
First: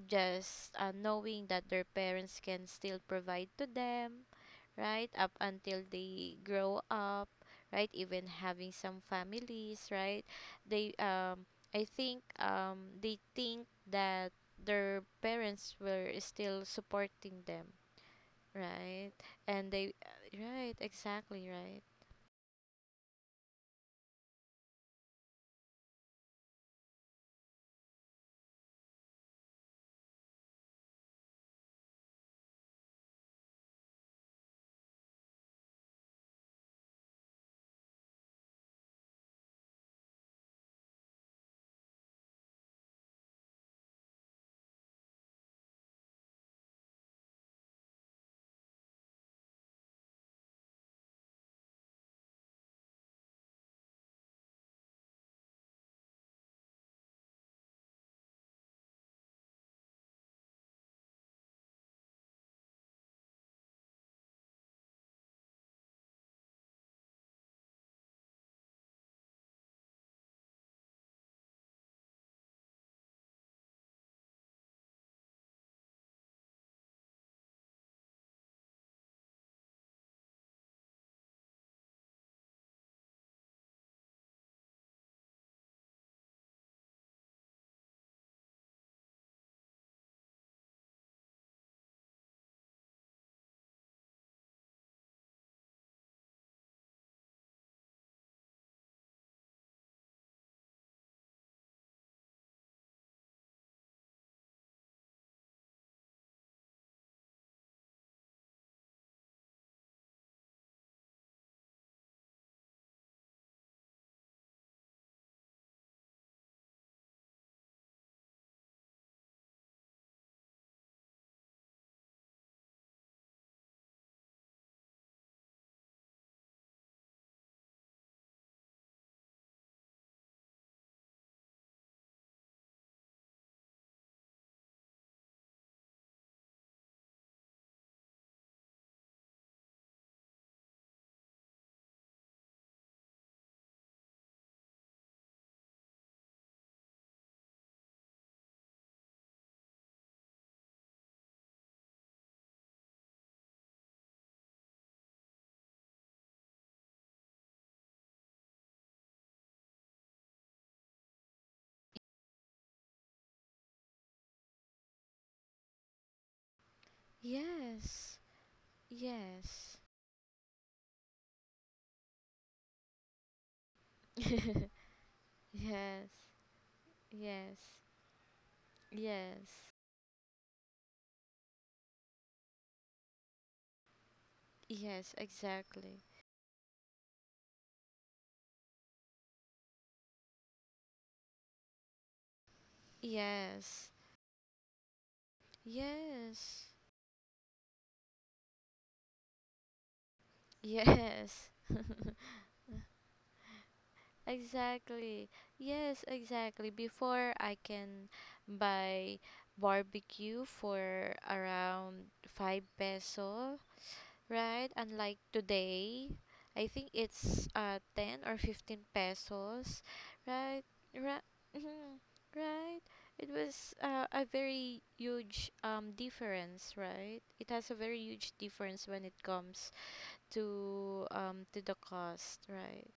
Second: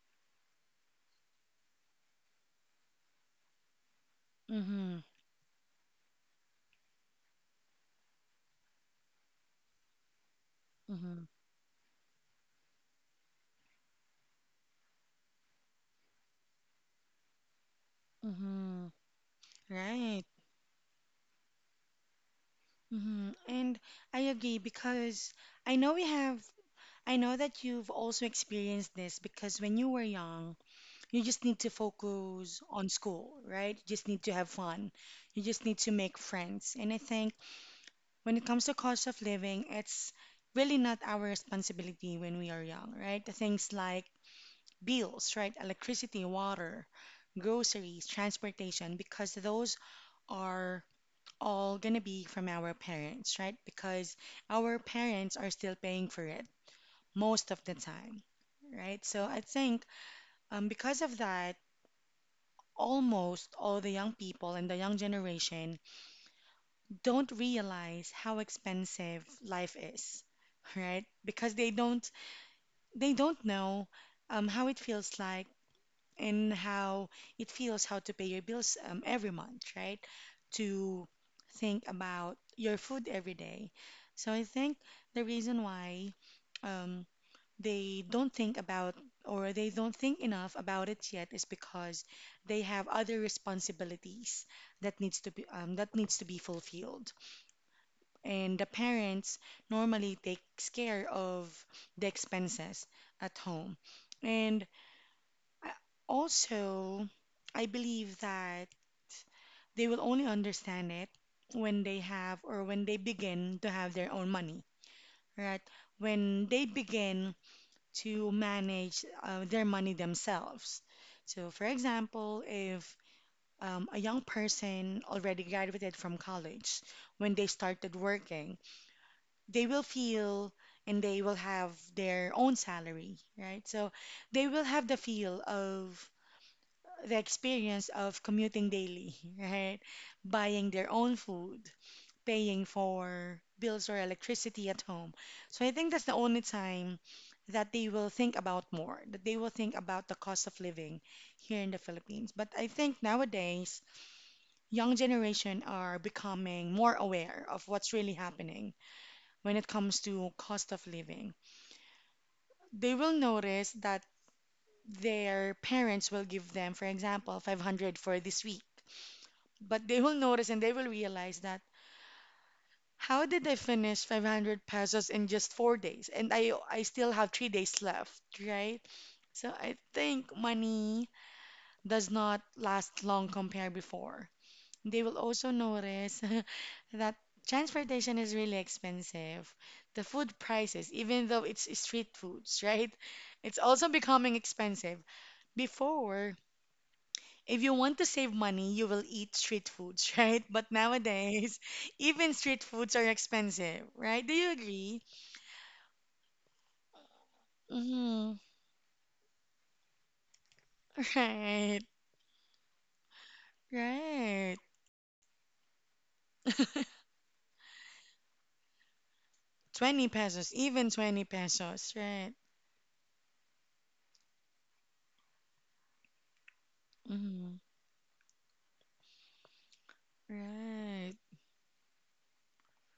S2: just knowing that their parents can still provide to them
S1: mhm,
S2: right up until they grow up, right, even having some families, right. they
S1: mhm,
S2: um, i think they think that their parents were still supporting them,
S1: mhm,
S2: right? And they,
S1: Right.
S2: right, exactly, right.
S1: And I agree because I know we have I know that you've also experienced this because when you were young, you just need to focus on school, right? You just need to have fun. You just need to make friends. And I think when it comes to cost of living, it's really not our responsibility when we are young, right? The things like bills, right? Electricity, water, groceries, transportation, because those are all going to be from our parents, right? Because our parents are still paying for it most of the time, right? So I think because of that, almost all the young people and the young generation don't realize how expensive life is, [laughs] right? Because they don't know how it feels like and how it feels how to pay your bills every month, right? To think about your food every day. So I think the reason why um, they don't think about or they don't think enough about it yet is because they have other responsibilities that needs to be that needs to be fulfilled and the parents normally takes care of the expenses at home and I- also I believe that they will only understand it when they have, or when they begin to have, their own money, right, when they begin to manage their money themselves. So, for example, if a young person already graduated from college, when they started working, they will feel and they will have their own salary, right? So, they will have the feel of the experience of commuting daily, [laughs] right? Buying their own food, paying for bills or electricity at home. So I think that's the only time that they will think about more, that they will think about the cost of living here in the Philippines. But I think nowadays, young generation are becoming more aware of what's really happening when it comes to cost of living. They will notice that their parents will give them, for example, 500
S2: Yes,
S1: for this week.
S2: yes,
S1: But they will notice and they will realize that, how did I finish
S2: [laughs] yes,
S1: 500 pesos in just 4 days?
S2: yes,
S1: And I still have 3 days left, right?
S2: yes,
S1: So I think money does not last long compared before. They
S2: yes,
S1: will also
S2: exactly.
S1: notice [laughs] that transportation is really expensive. The food prices, even though it's street foods, [laughs] right? It's also
S2: Yes,
S1: becoming expensive. Before,
S2: yes,
S1: if you want to save money, you will eat street foods, [laughs] right? But
S2: yes,
S1: nowadays, even street foods are expensive, right?
S2: [laughs]
S1: Do you agree?
S2: exactly. Yes, exactly. Before I can
S1: Hmm.
S2: buy barbecue for
S1: Right,
S2: around 5-peso peso,
S1: right.
S2: right? Unlike today, I think
S1: [laughs]
S2: it's 10 or 15 pesos,
S1: 20 pesos,
S2: right?
S1: even
S2: Right.
S1: 20 pesos,
S2: Mhm.
S1: right?
S2: Right. It was a very huge difference, right? It
S1: Hmm.
S2: has a very huge difference when it comes
S1: Right,
S2: to the cost, right?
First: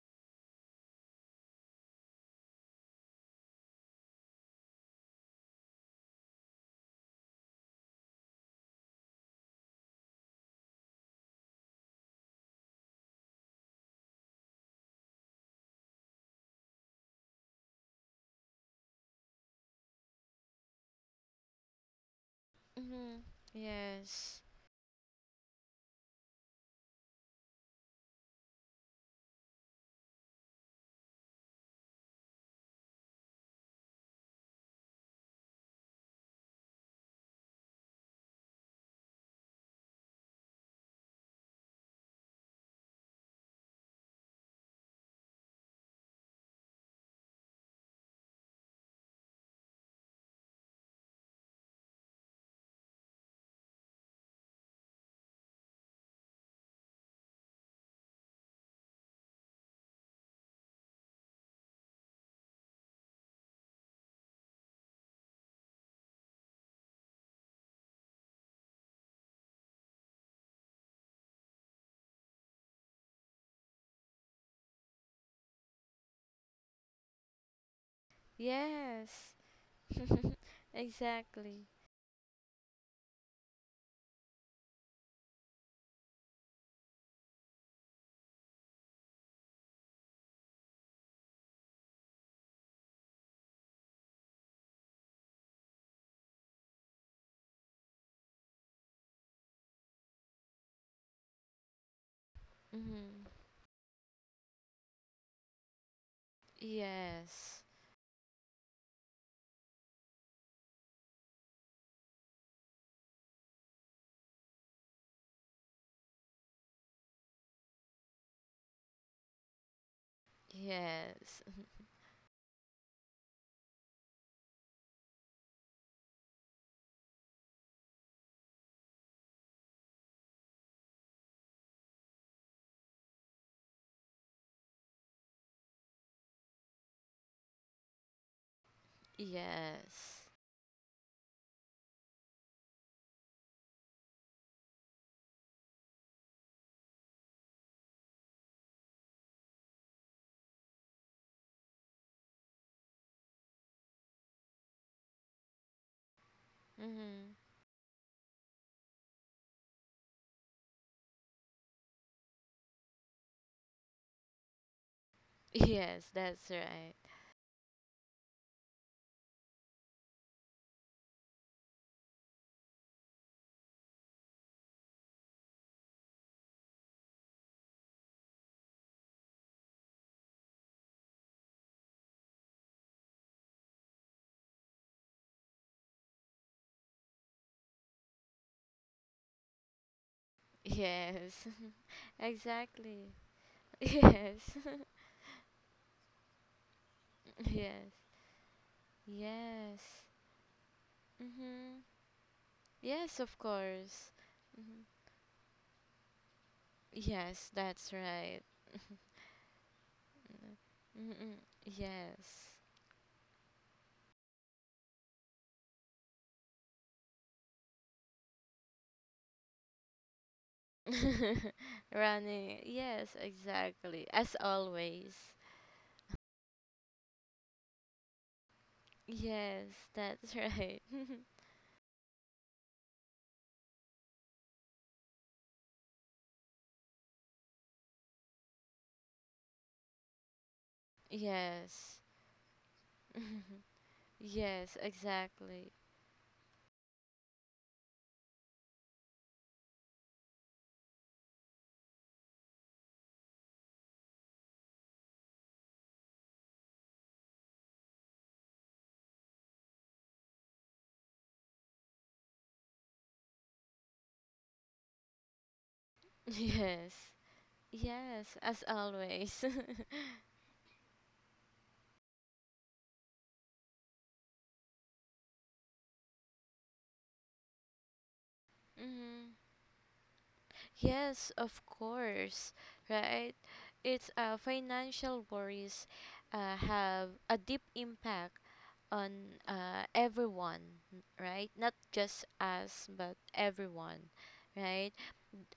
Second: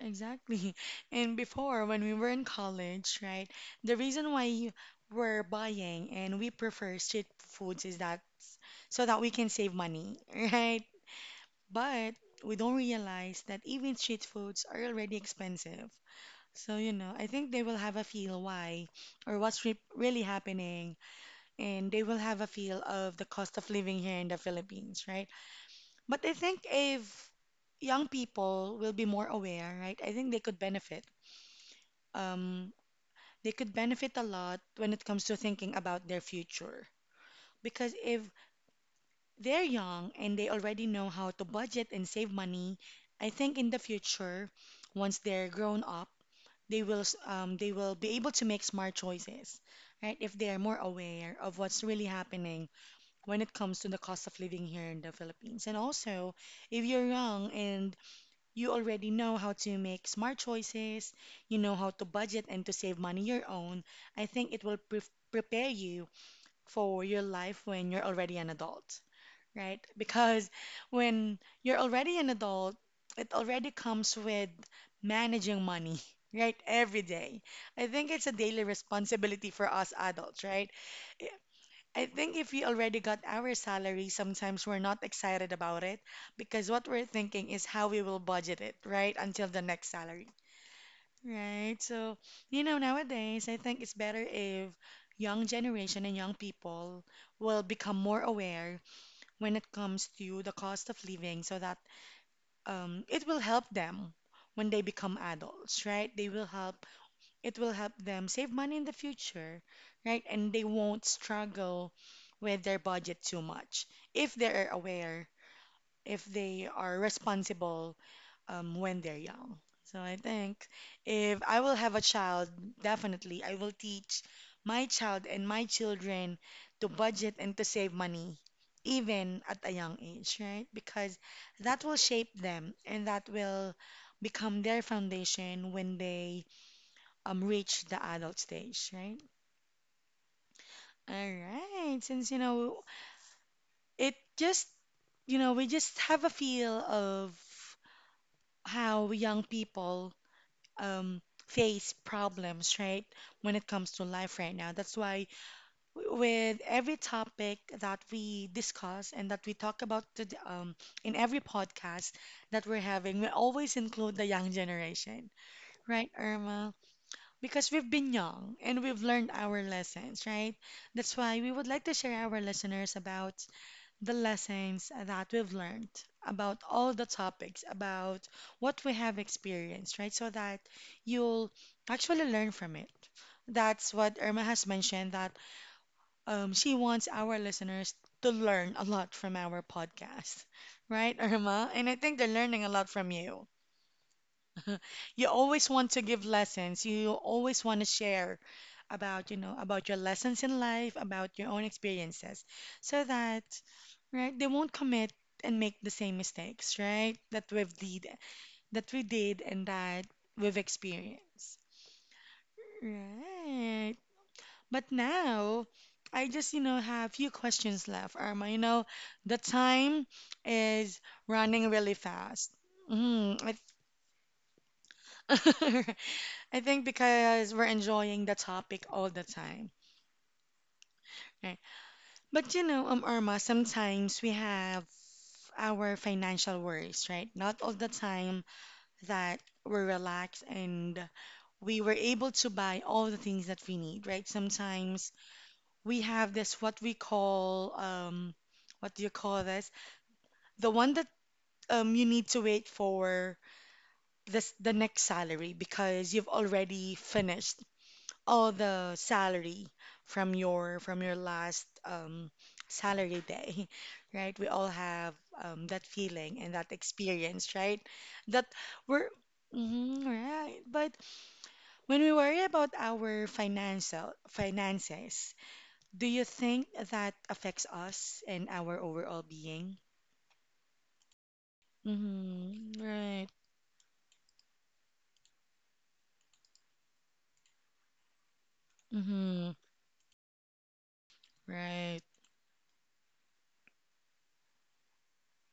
S1: exactly. [laughs] And before, when we were in college, right, the reason why we're buying and we prefer street foods is so that we can save money, [laughs] right? But we don't realize that even street foods are already expensive. So, you know, I think they will have a feel why or what's re really happening, and they will have a feel of
S2: Mm-hmm.
S1: the cost of living here in the
S2: Yes.
S1: Philippines, right? But I think if young people will be more aware, right? I think they could benefit. Um, they could benefit a lot when it comes to thinking about their future. Because if they're young and they already know how to budget and save money. I think in the future, once they're grown up, they will be able to make smart choices, right? If they are more aware of what's really happening when it comes to the cost of living here in the Philippines. And also, if you're young and you already know how to make smart choices, you know how to budget and to save money your own, I think it will prepare you for your life when you're already an adult, right? Because when you're already an adult, it already comes with managing money, [laughs] right? Every day. I think it's a daily
S2: Yes.
S1: responsibility for us
S2: [laughs]
S1: adults, right? I
S2: Exactly.
S1: I think if we already got our salary, sometimes we're not excited about it because what we're thinking is how we will budget it, right? Until the next salary, right? So, you know, nowadays, I think it's better if young generation and young people will become more aware when it comes to the cost of living so that
S2: Mm-hmm.
S1: it will help them when they become adults, right? They will help,
S2: Yes.
S1: it will help them save money in the future, right? And they won't struggle with their budget too much if they're aware if they are responsible when they're young. So I think
S2: Yes.
S1: if I
S2: [laughs]
S1: will have a child, definitely I will teach my child and my children to budget and to save money, even at a young age, right? Because that will shape them and that will become their foundation when they reach the adult stage, right?
S2: Yes.
S1: All right, since it just we just have a feel of how young people um, face problems, right? When it comes to life right now. That's why, with every
S2: Mm-hmm.
S1: topic that we discuss and that we talk about in every podcast that we're having, we always include the young generation,
S2: Yes,
S1: right,
S2: that's
S1: Irma?
S2: right.
S1: Because we've been young and we've learned our lessons, right? That's why we would like to share our listeners about the lessons that we've learned about all the topics, about what we have experienced, right? So that you'll actually learn from it. That's what Irma has mentioned that she wants our listeners to learn a lot from our podcast, [laughs] right,
S2: Yes.
S1: Irma? And I
S2: [laughs]
S1: think they're learning a lot
S2: Exactly.
S1: from you.
S2: [laughs] Yes.
S1: [laughs] You always want to give lessons. You
S2: [laughs]
S1: always want
S2: Yes.
S1: to share about
S2: Yes.
S1: your lessons in life, about your own
S2: Mhm.
S1: experiences, so
S2: Yes, of
S1: that,
S2: course.
S1: right, they won't commit and make the same mistakes, right,
S2: Yes,
S1: that we've
S2: that's
S1: did,
S2: right.
S1: that we did and that we've
S2: Mm-mm.
S1: experienced.
S2: Yes.
S1: Right. But now, I just have few questions left, Irma. You know, the time is running
S2: [laughs]
S1: really fast.
S2: Running. Yes,
S1: Mm,
S2: exactly. As always.
S1: it, [laughs] I think because we're enjoying the topic all the
S2: Yes,
S1: time,
S2: that's right. [laughs]
S1: right? But Irma, sometimes we have our financial worries, right? Not all the time that we're relaxed and we were
S2: Yes.
S1: able to buy all the things that we need,
S2: [laughs]
S1: right?
S2: Yes,
S1: Sometimes
S2: exactly.
S1: we have this what we call what do you call this? The one that you need to wait for this the next salary because you've already finished all the salary from your last salary day, [laughs] right? We all have that
S2: [laughs]
S1: feeling and that
S2: Yes.
S1: experience, right?
S2: Yes,
S1: That
S2: as
S1: we're,
S2: always. [laughs]
S1: mhm, right. But when we worry about our financial finances, do you think that affects us and our overall
S2: Mhm.
S1: being?
S2: Yes, of course,
S1: Mm-hmm, right.
S2: right? It's financial worries have a deep impact on
S1: Mm-hmm,
S2: everyone, right? Not
S1: right.
S2: just us, but everyone, right?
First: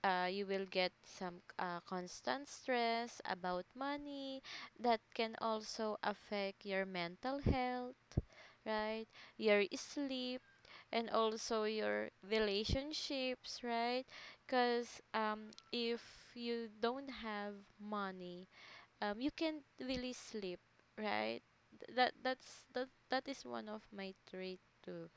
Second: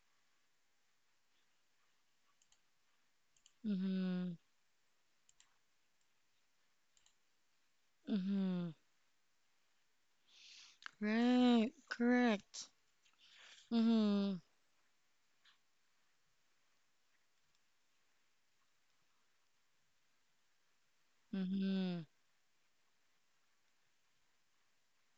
S2: You will get some constant stress about
S1: Mm-hmm,
S2: money that can also affect your mental health,
S1: mm-hmm,
S2: right? Your sleep and also
S1: right.
S2: your
S1: Correct.
S2: relationships, right?
S1: Mm-hmm,
S2: Because if you don't have money, you can't really sleep, right?
S1: mm-hmm.
S2: That that is one of my trait too.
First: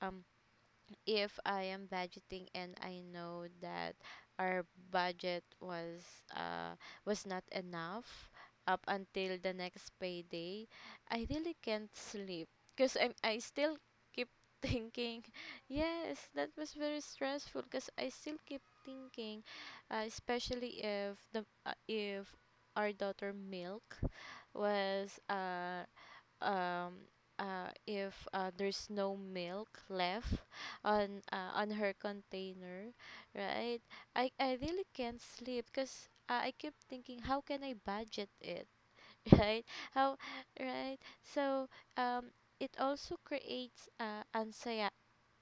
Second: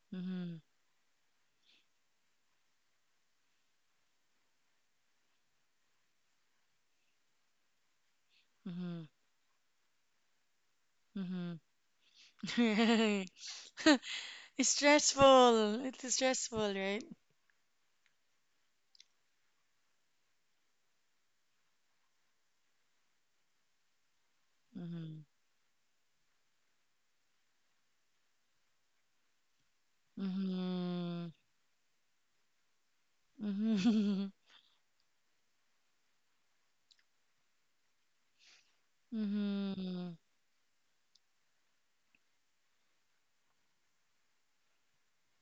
S2: Um,
S1: Mhm,
S2: if I am budgeting and I know that our budget uh was not enough up
S1: mhm,
S2: until the next payday, I really
S1: mhm.
S2: can't sleep because I'm
S1: Right.
S2: I still
S1: [laughs]
S2: keep [laughs]
S1: It's
S2: thinking,
S1: stressful. It's
S2: yes, that
S1: stressful,
S2: was very
S1: right?
S2: stressful because I still keep thinking, especially if the if our daughter Milk was
S1: Mhm,
S2: um if there's no milk left
S1: mhm,
S2: on her container, right. i
S1: mhm,
S2: i really can't sleep because I keep thinking how can I budget it, [laughs] right,
S1: mhm,
S2: how, right. So um it also creates anxiety,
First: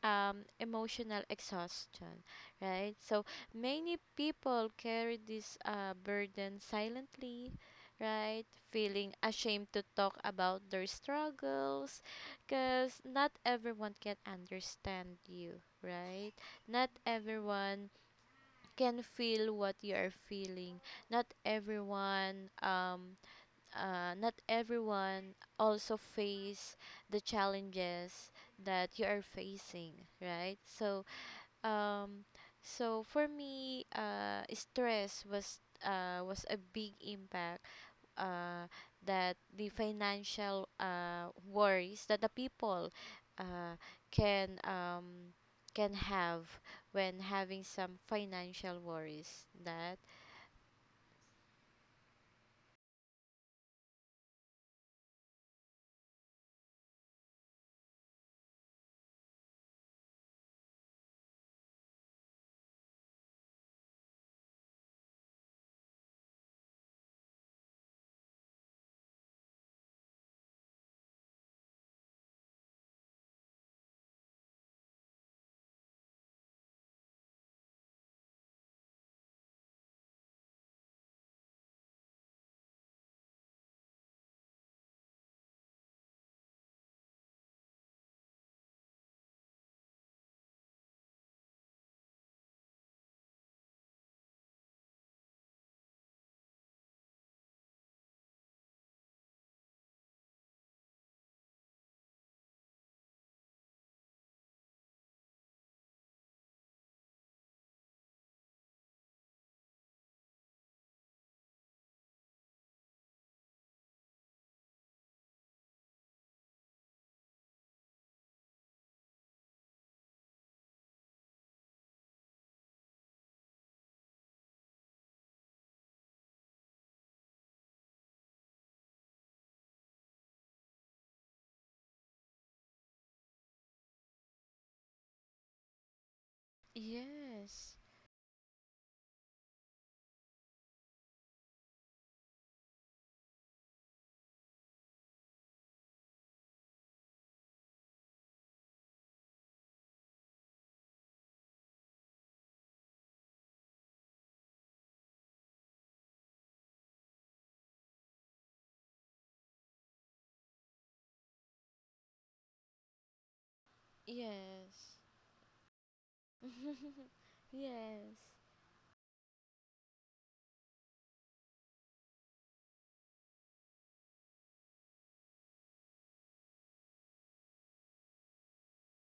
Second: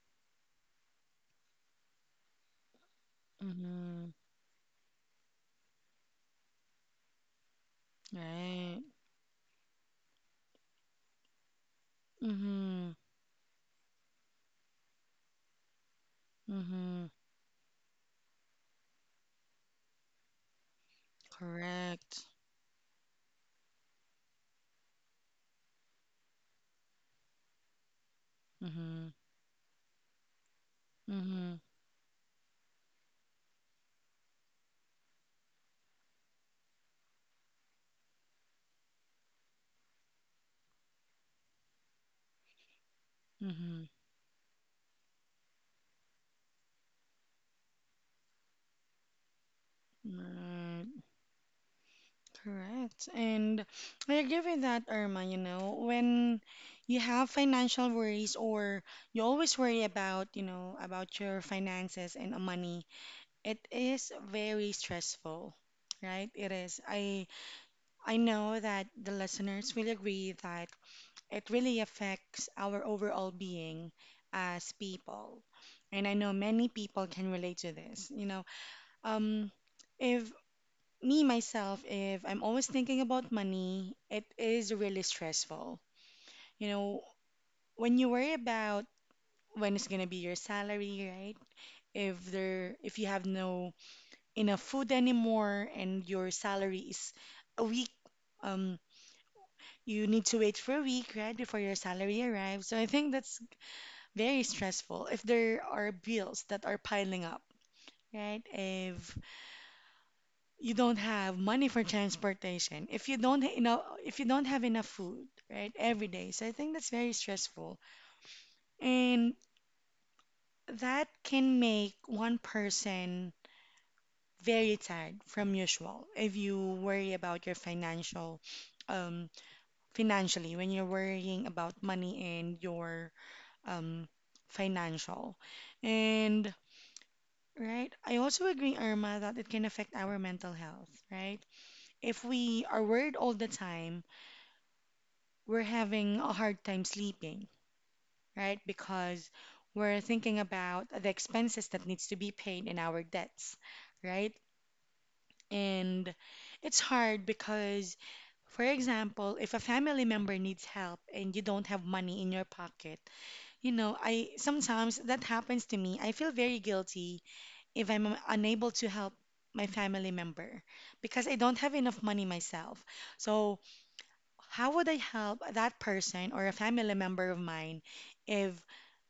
S2: emotional exhaustion, right? So many
S1: mhm. [laughs]
S2: people carry this burden silently, right?
S1: Right.
S2: Feeling ashamed to talk about their struggles
S1: Mhm,
S2: because not everyone can understand you, right? Not
S1: mhm.
S2: everyone can feel what you are feeling. Not
S1: Correct.
S2: everyone not everyone also face the challenges that you
S1: Mhm,
S2: are facing, right. So
S1: mhm,
S2: um so for me stress was a big impact uh that the financial worries that the people uh
S1: mhm.
S2: can um can have when having some financial worries that,
S1: Right. Correct. And I agree with that, Irma. You know, when you have financial worries or you always worry about your finances and money. It is very stressful, right? It is. I know that the listeners will agree that it really affects our overall being as people. And I know many people can relate to this. You know, um, if me myself, if I'm always thinking about money, it is really stressful. You know, when you worry about when it's gonna be your salary, right? If there, if you have no enough food anymore and your salary is a week um you need to wait for a week right before your salary arrives. So I think that's very stressful, if there are bills that are piling up, right? If you don't have money for transportation, if you don't if you don't have enough food right every day, so I think that's very stressful. And that can make one person very tired from usual if you worry about your um financially, when you're worrying about money and your um, financial. And,
S2: yes.
S1: right, I also agree, Irma, that it can affect our mental health, right? If we are worried all the time, we're having a hard time sleeping, right? Because we're thinking about the expenses that needs to be paid and our debts, right? And it's hard because, for example, if a family member needs help and you don't have money in your pocket, you know, I
S2: Yes.
S1: sometimes that happens to me. I feel very guilty
S2: [laughs]
S1: if
S2: Yes.
S1: I'm
S2: [laughs]
S1: unable to help my family member because I don't have enough money myself. So, how would I help that person or a family member of mine if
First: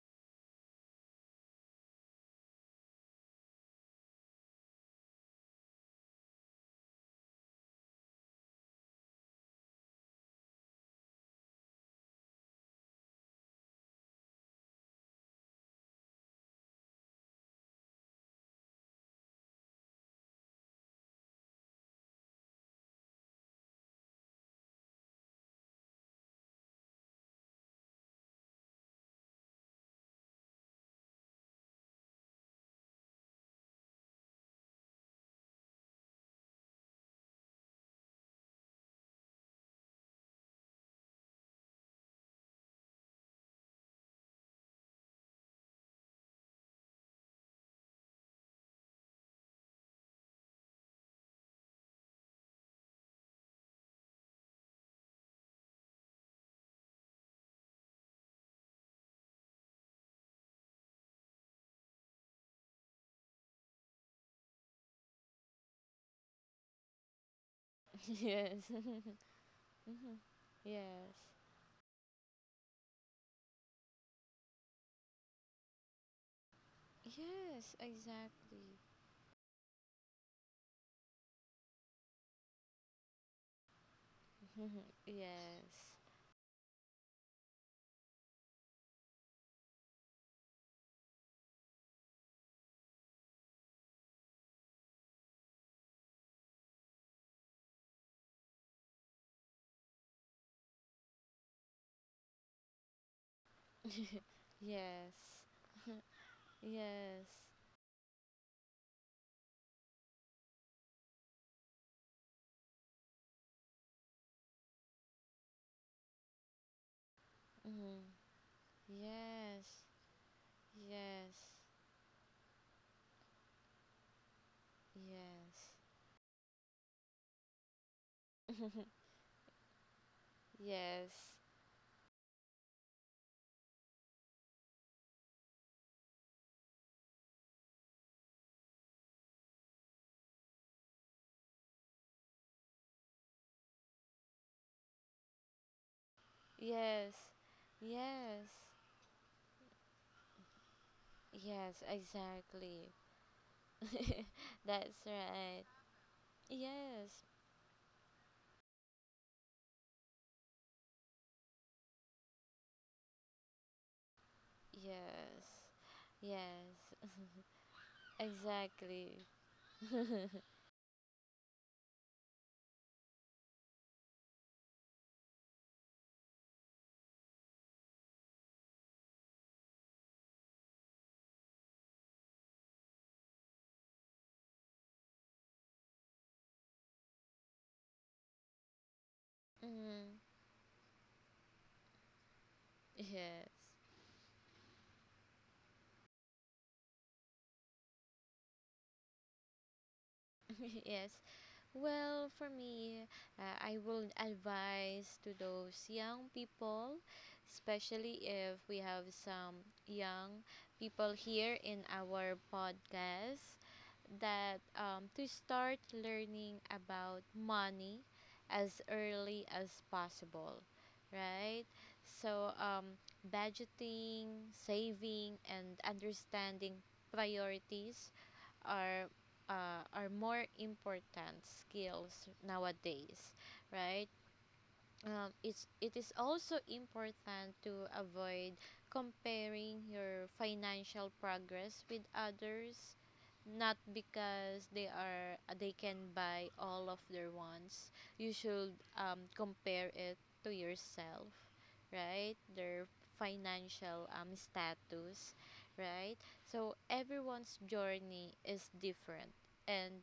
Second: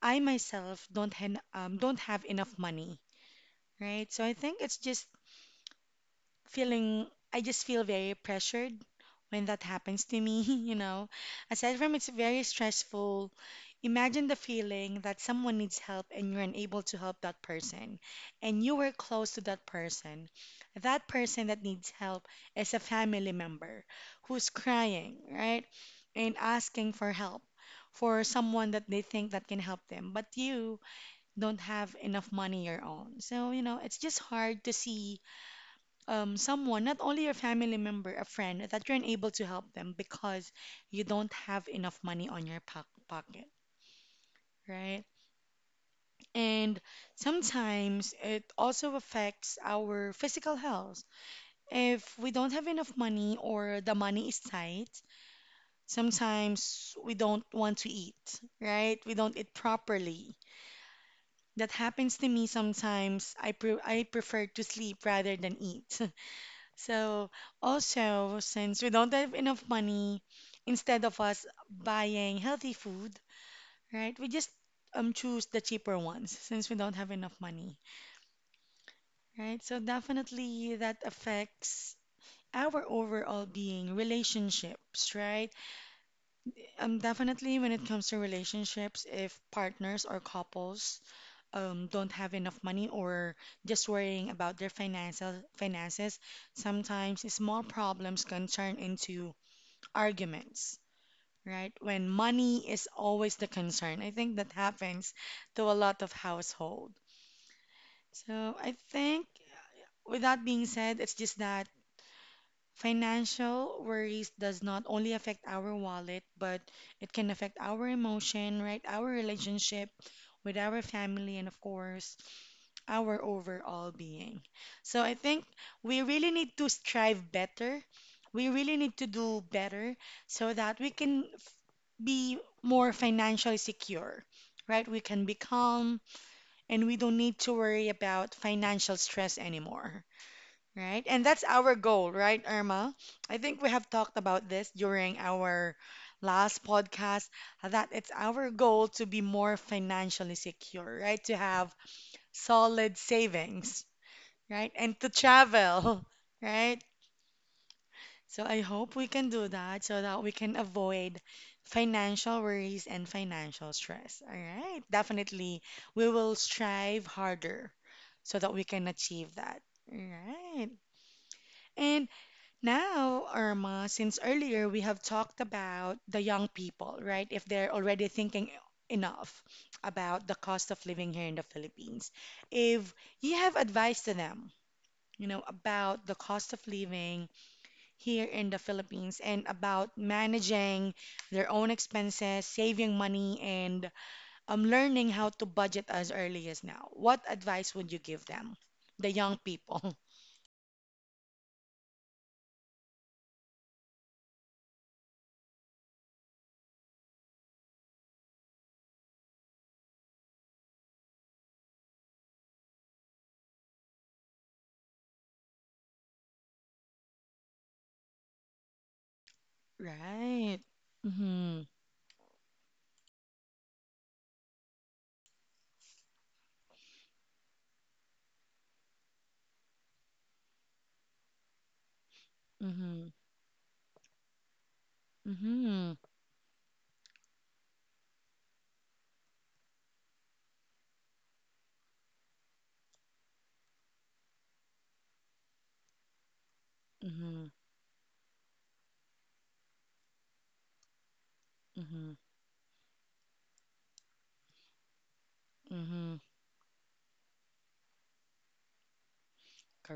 S1: I myself don't have enough money, right? So I think it's just feeling, I just feel very pressured when that happens to me, [laughs] you know. Aside from it's very stressful, imagine the feeling that someone needs help and you're unable to help that person and you were close to that person. That person that needs help is a family member who's crying, right? And asking for help for someone that they think that can help them, but you don't have enough money your own. So, you know, it's just hard to see someone, not only your family member, a friend, that you're unable to help them because you don't have enough money on your pocket, right? And sometimes it also affects our physical health. If we don't have enough money or the money is tight, sometimes we don't want to eat, right? We don't eat properly. That happens to me sometimes. I prefer to sleep rather than eat. [laughs] So also,
S2: Yes.
S1: since we
S2: [laughs]
S1: don't have enough
S2: Mhm.
S1: money, instead
S2: Yes.
S1: of us buying healthy food, right, we just choose the cheaper ones since we don't have enough
S2: Yes,
S1: money,
S2: exactly.
S1: right? So definitely that affects our overall being,
S2: [laughs]
S1: relationships, right?
S2: Yes.
S1: Definitely when it comes to relationships, if partners or couples don't have enough money or just worrying about their financial finances, sometimes small problems can turn into arguments, right? When money is always the concern. I
S2: [laughs]
S1: think that happens
S2: Yes.
S1: to a lot of household.
S2: Yes.
S1: So I think with that being said, it's just that financial worries does not only affect our wallet, but it can affect our
S2: Mhm.
S1: emotion, right? Our
S2: Yes.
S1: relationship with our family
S2: Yes.
S1: and of course, our overall being. So I think
S2: Yes.
S1: we really need to strive better. We really
S2: [laughs]
S1: need to do better so that we
S2: Yes.
S1: can be more financially secure, right? We can be calm and we don't need to worry about financial stress anymore, right? And that's our goal, right, Irma? I think we have talked about this during our last
S2: Yes.
S1: podcast that it's
S2: Yes.
S1: our goal to be more financially secure, right? To
S2: Yes,
S1: have
S2: exactly.
S1: solid
S2: [laughs]
S1: savings, right?
S2: That's
S1: And to
S2: right.
S1: travel, [laughs] right?
S2: Yes.
S1: So I hope we can do that so that we can avoid financial worries and financial stress. All right.
S2: Yes.
S1: Definitely, we will
S2: Yes.
S1: strive
S2: [laughs]
S1: harder so that we can
S2: Exactly.
S1: achieve that. All
S2: [laughs]
S1: right. And now, Irma, since earlier we have talked about the young people, right? If they're already thinking enough about the cost of living here in the Philippines, if you have advice to them, you know, about the cost of living, here in the Philippines and about
S2: Mm,
S1: managing their own expenses, saving money,
S2: yes.
S1: and learning how to budget as early as now. What advice would you give them, the young people? [laughs]
S2: [laughs] Yes. Well, for me, I will advise to those young people, especially if we have some young people here in our podcast, that to start learning about money as early as possible,
S1: Right.
S2: right?
S1: Mm-hmm.
S2: So, budgeting, saving, and understanding priorities are are more important skills
S1: Mm-hmm.
S2: nowadays, right? It
S1: Mm-hmm.
S2: is also important to avoid comparing your financial progress with others, not because they can buy all of their
S1: Mm-hmm.
S2: wants. You should compare it to yourself,
S1: Mm-hmm.
S2: right, their financial status, right.
S1: Mm-hmm.
S2: So everyone's journey is different, and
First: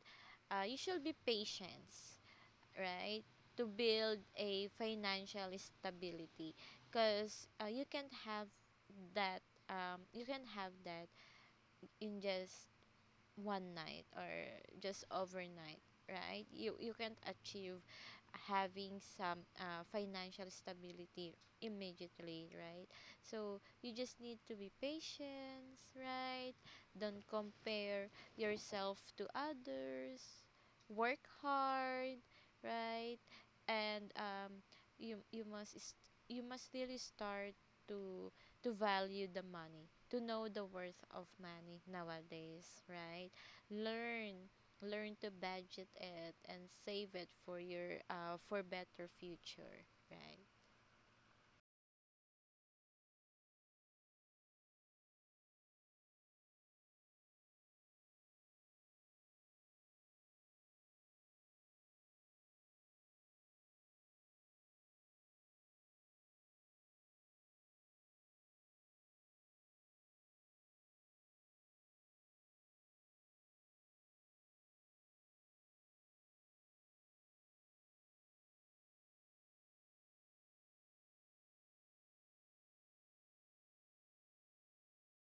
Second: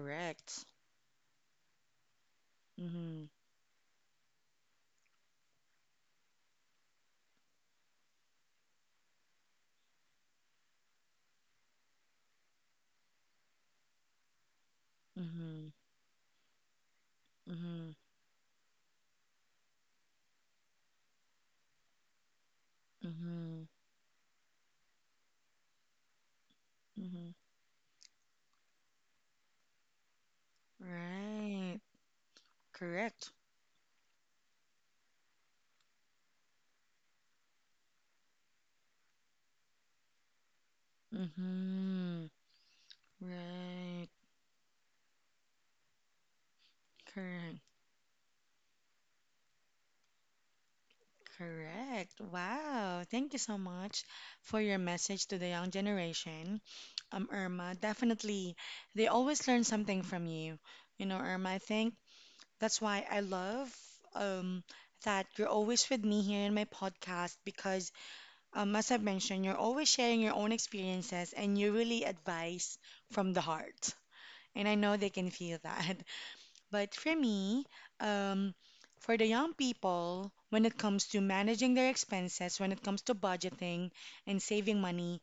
S2: you should be patient, right,
S1: Mm-hmm.
S2: to build a financial stability because you can have that you can have that in just one night or just
S1: Mm-hmm.
S2: overnight, right? You can't achieve
S1: Mm-hmm.
S2: having some financial stability immediately, right? So
S1: Mm-hmm.
S2: you just need to be patient, right? Don't
S1: Mm-hmm.
S2: compare yourself to others. Work
S1: Right.
S2: hard, right?
S1: Correct.
S2: And you you must really start to to value the money, to know the worth of money
S1: Mm-hmm.
S2: nowadays, right?
S1: Right.
S2: Learn learn to budget it and save it for
S1: Correct.
S2: your for better future, right.
S1: Correct. Wow. Thank you so much for your message to the young generation. Irma, definitely, they always learn something from you. You know, Irma, I think that's why I love um, that you're always with me here in my podcast because, as I've mentioned, you're always sharing your own experiences and you really advise from the heart. And I know they can feel [laughs] that. But for me, um, for the young people, when it comes to managing their expenses, when it comes to budgeting and saving money,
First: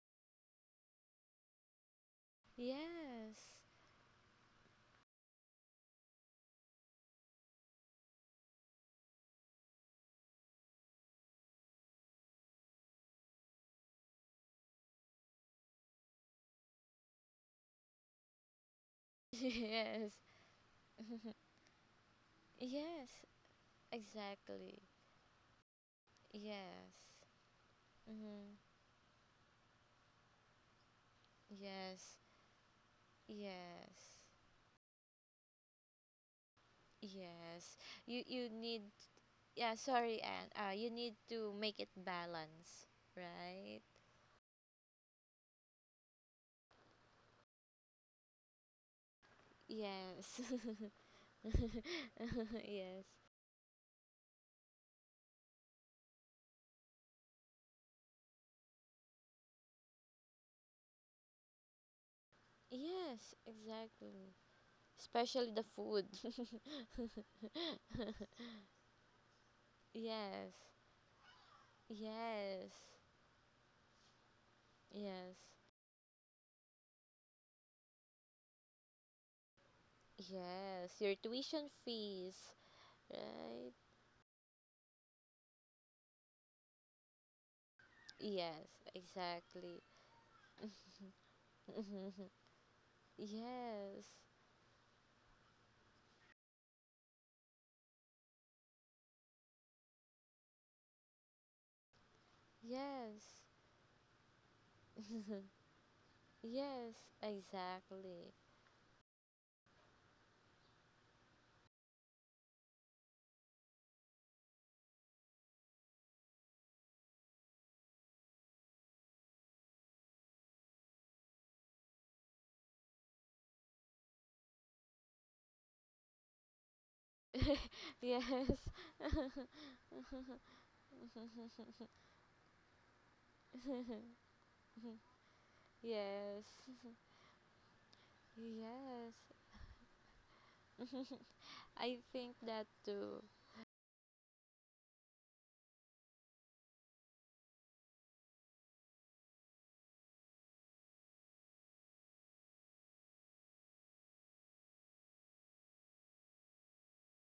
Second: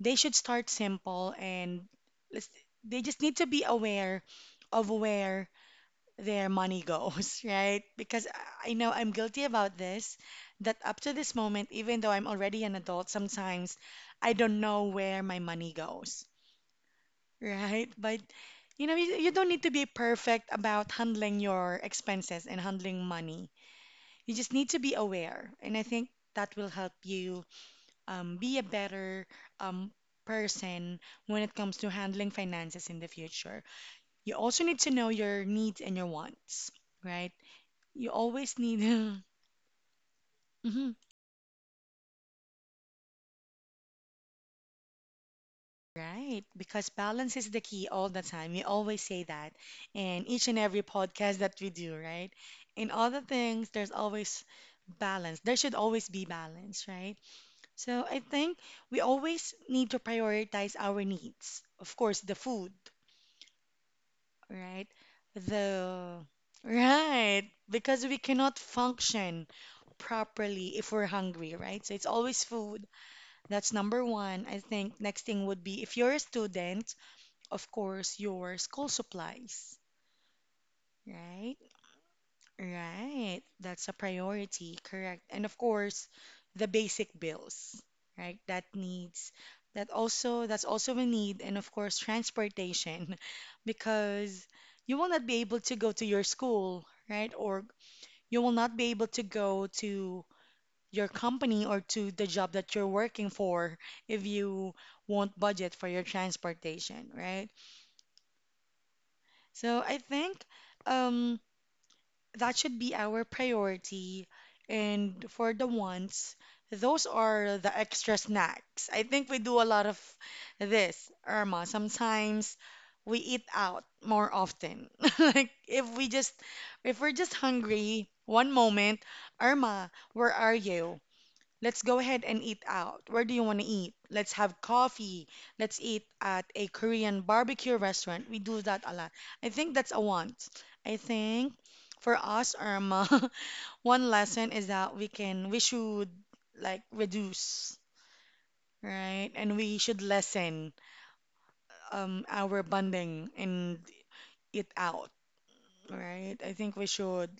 S1: they should start simple and let's- they just need to
S2: Yes.
S1: be aware of where their money goes, [laughs] right? Because I know I'm guilty about this, that up to this moment, even though I'm already an adult, sometimes I don't know where my money goes. Right, but you know, you
S2: [laughs]
S1: don't need to be
S2: Yes.
S1: perfect about handling
S2: [laughs]
S1: your expenses and handling
S2: Yes,
S1: money. You just need to
S2: exactly.
S1: be aware, and I think that will help
S2: Yes.
S1: you
S2: Mm-hmm.
S1: be a better um, person when it comes to
S2: Yes.
S1: handling finances in the future.
S2: Yes.
S1: You also need to know your needs and your wants, right?
S2: Yes.
S1: You
S2: you you
S1: always
S2: need
S1: need. [laughs]
S2: yeah sorry and you
S1: Mhm.
S2: need to make it balance, right.
S1: Right, because balance is the key all the time. We always say that in
S2: Yes.
S1: each and every
S2: [laughs]
S1: podcast that we do, right? In
S2: Yes.
S1: all the things, there's always balance. There should always be balance, right? So I think we always need to prioritize our needs. Of course, the food,
S2: Yes, exactly.
S1: right?
S2: Especially the food.
S1: The
S2: [laughs]
S1: Right, because we cannot function
S2: Yes.
S1: properly if we're hungry, right? So it's always
S2: Yes,
S1: food. That's number one. I think next
S2: yes,
S1: thing would be if you're a student of course, your school supplies,
S2: yes. Your
S1: right?
S2: tuition fees,
S1: Right.
S2: right?
S1: That's a priority, correct. And of course, the basic bills, right?
S2: Yes, exactly.
S1: That's also a need and of course
S2: [laughs]
S1: transportation [laughs]
S2: Yes,
S1: because you will not be able to go to your school, right? Or you will not be able to go to your company or to the job that you're working
S2: yes,
S1: for if you
S2: [laughs]
S1: won't budget for your
S2: yes,
S1: transportation, right?
S2: exactly.
S1: So I think um that should be our priority. And for the wants, those are the extra snacks. I think we do a lot of this, Irma. Sometimes we eat out more often. [laughs] Like if we're just
S2: [laughs]
S1: hungry
S2: Yes,
S1: one moment,
S2: [laughs]
S1: Irma, where are you? Let's go ahead and eat out. Where do you want to eat? Let's have coffee. Let's eat at
S2: yes,
S1: a Korean barbecue restaurant. We do that a lot. I
S2: yes.
S1: think that's a want. I think
S2: [laughs] I
S1: for
S2: think
S1: us,
S2: that
S1: Irma,
S2: too.
S1: [laughs] one lesson is that we should like reduce, right? And we should lessen our bonding and eat out, right? I think we should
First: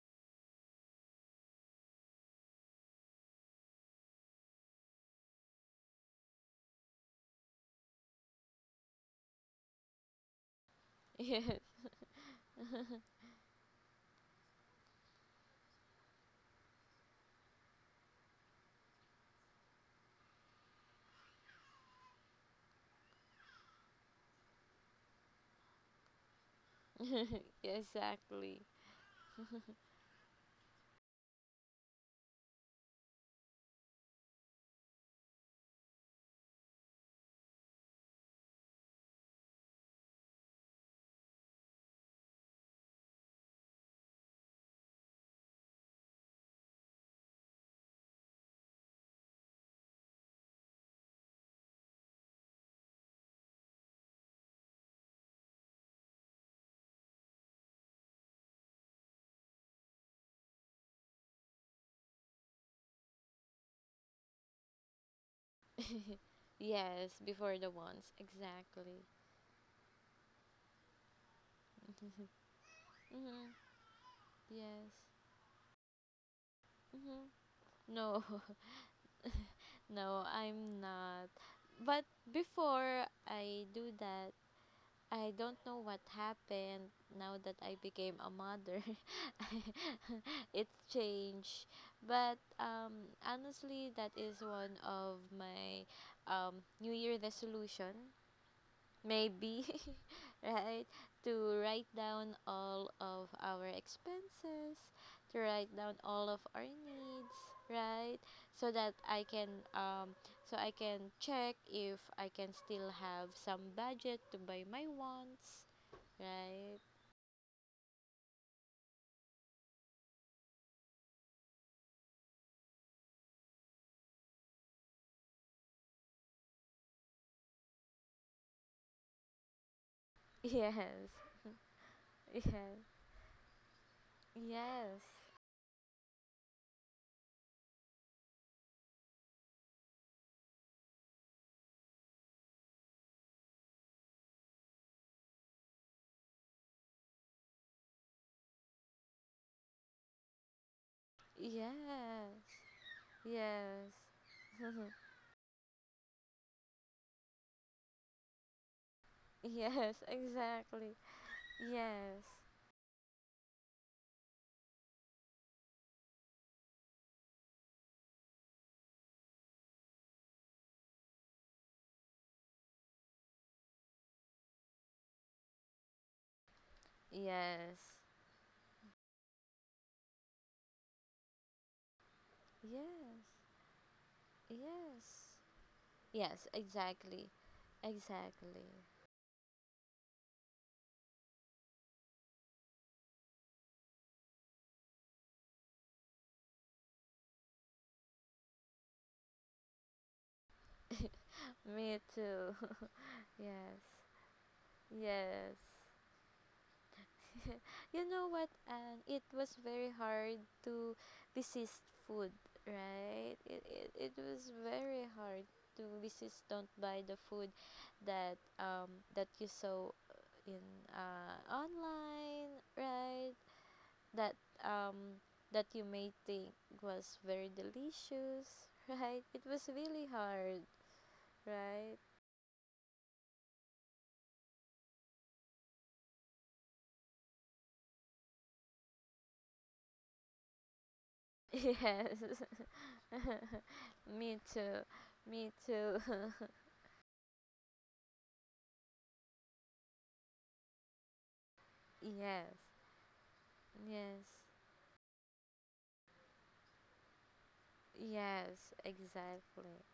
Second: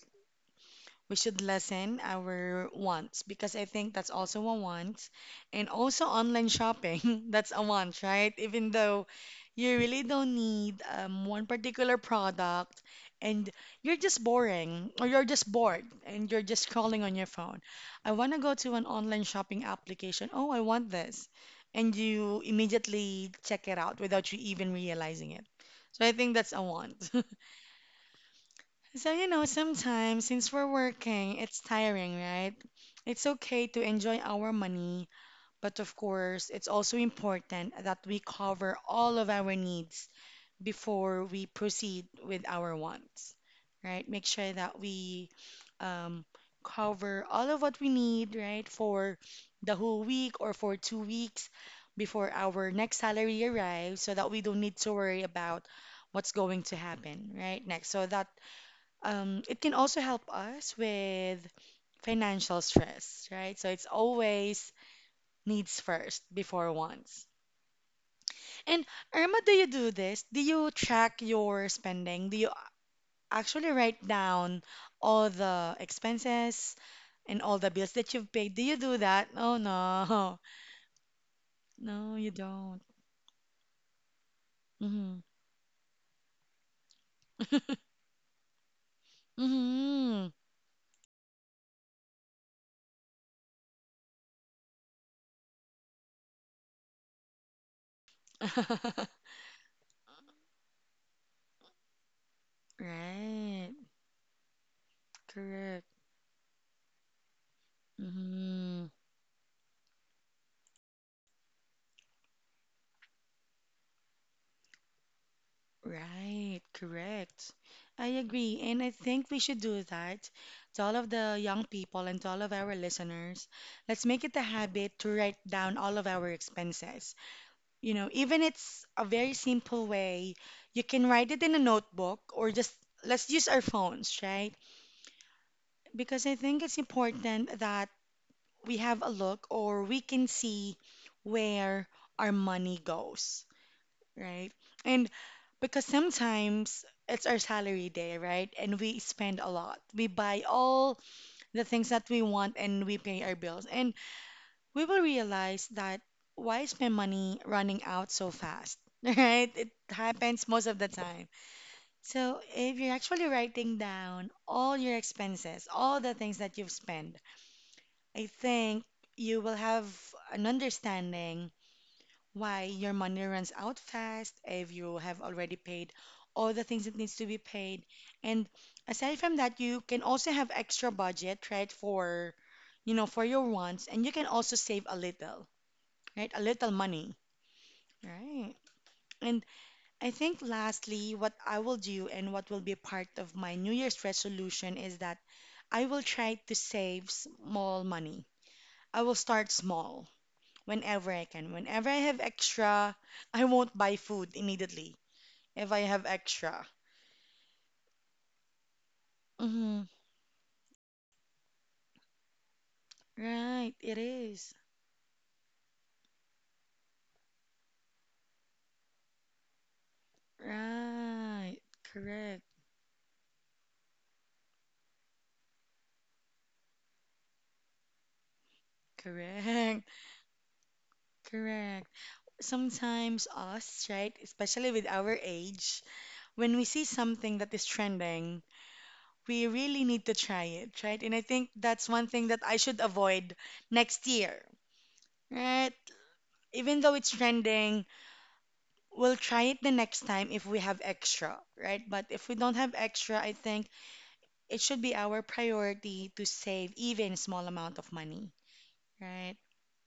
S1: we should lessen our wants because I think that's also a want. And also online shopping, [laughs] that's a want, right? Even though you really don't need one
S2: Yes,
S1: particular product
S2: [laughs]
S1: and you're just bored and you're just scrolling on your phone. I want to go to an online shopping application. Oh, I want this. And you immediately check it out without you even realizing it. So I think that's a want. [laughs]
S2: exactly.
S1: So, you know, sometimes since we're working, it's tiring, right? It's okay to enjoy our money, but of course, it's also important that we cover all of our needs before we proceed with our wants, right? Make sure that we um, cover all of what we need, right, for the whole week or for 2 weeks before our next salary arrives so that we don't need to worry about what's going to happen, right, next. So that it can also help us with financial stress, right? So it's always needs first
S2: [laughs]
S1: before
S2: Yes,
S1: wants.
S2: before the ones,
S1: And
S2: exactly.
S1: Irma, do you do this? Do you track your spending? Do you
S2: Hmm.
S1: actually write down
S2: Yes.
S1: all the expenses
S2: Mhm.
S1: and all the bills that
S2: No,
S1: you've paid? Do you do that? Oh
S2: [laughs] no,
S1: no,
S2: I'm not.
S1: [laughs]
S2: But
S1: no, you don't.
S2: before I do that,
S1: Mm-hmm.
S2: I don't know what happened now that I became a mother. [laughs]
S1: Mm-hmm.
S2: It's changed. But honestly, that is one of my New Year resolution
S1: [laughs]
S2: maybe, [laughs] right, to write down all of our
S1: Right,
S2: expenses, to write
S1: correct.
S2: down all of our needs, right, so
S1: Mm-hmm.
S2: that I can um so I can check if I can still have some budget to buy my wants,
S1: Right,
S2: right.
S1: correct. I agree. And I think we should do that to all of the young people and to all of our listeners. Let's make it a habit to write down all of our expenses. You know, even it's a very simple way,
S2: [laughs] Yes.
S1: you can write it in a notebook or just let's use our phones, right?
S2: Yes.
S1: Because I think it's important that we have a look or we can see where our money goes, right? And because sometimes it's our salary day, right? And we spend a lot. We buy all the things that we
S2: Yes.
S1: want and we pay our bills.
S2: Yes.
S1: And
S2: Yes. [laughs]
S1: we will realize that why is my money running out so fast? [laughs] Right? It
S2: Yes,
S1: happens most of the
S2: exactly.
S1: time.
S2: Yes.
S1: So if you're actually writing down all your expenses, all the things that you've spent, I think you will have an understanding why, your money runs out fast if you have already paid all the things that needs to be paid.
S2: Yes.
S1: And aside from that, you can also have extra budget, right, for, you know,
S2: Yes.
S1: for your wants, and you can also save a
S2: Yes.
S1: little, right? A
S2: Yes,
S1: little money,
S2: exactly.
S1: right?
S2: Exactly.
S1: And I think lastly, what I will do and what will be part of my New Year's resolution is that I will try to save small money. I will start small whenever I can. Whenever
S2: Me
S1: I have
S2: too.
S1: extra,
S2: [laughs]
S1: I won't
S2: Yes.
S1: buy food immediately
S2: Yes.
S1: if I have extra.
S2: [laughs] You know what, and it was
S1: Mm-hmm.
S2: very hard to resist food, right?
S1: Right, it
S2: It was
S1: is.
S2: very hard to resist don't buy the food that that you saw in
S1: Right. Correct.
S2: online, right? That um that you may think was very delicious, [laughs] right? It was
S1: Correct.
S2: really hard,
S1: [laughs] Correct.
S2: right?
S1: Sometimes us, right, especially with our age, when we see something that is trending, we really need to try it, right? And I
S2: [laughs]
S1: think that's one
S2: Yes.
S1: thing that I should avoid
S2: [laughs]
S1: next
S2: Me
S1: year,
S2: too. Me
S1: right?
S2: too.
S1: Even though it's trending, we'll try it the next time if we have extra, right?
S2: [laughs]
S1: But if we don't
S2: Yes.
S1: have extra, I think
S2: Yes.
S1: it should be our priority to save even small amount of money,
S2: Yes,
S1: right?
S2: exactly.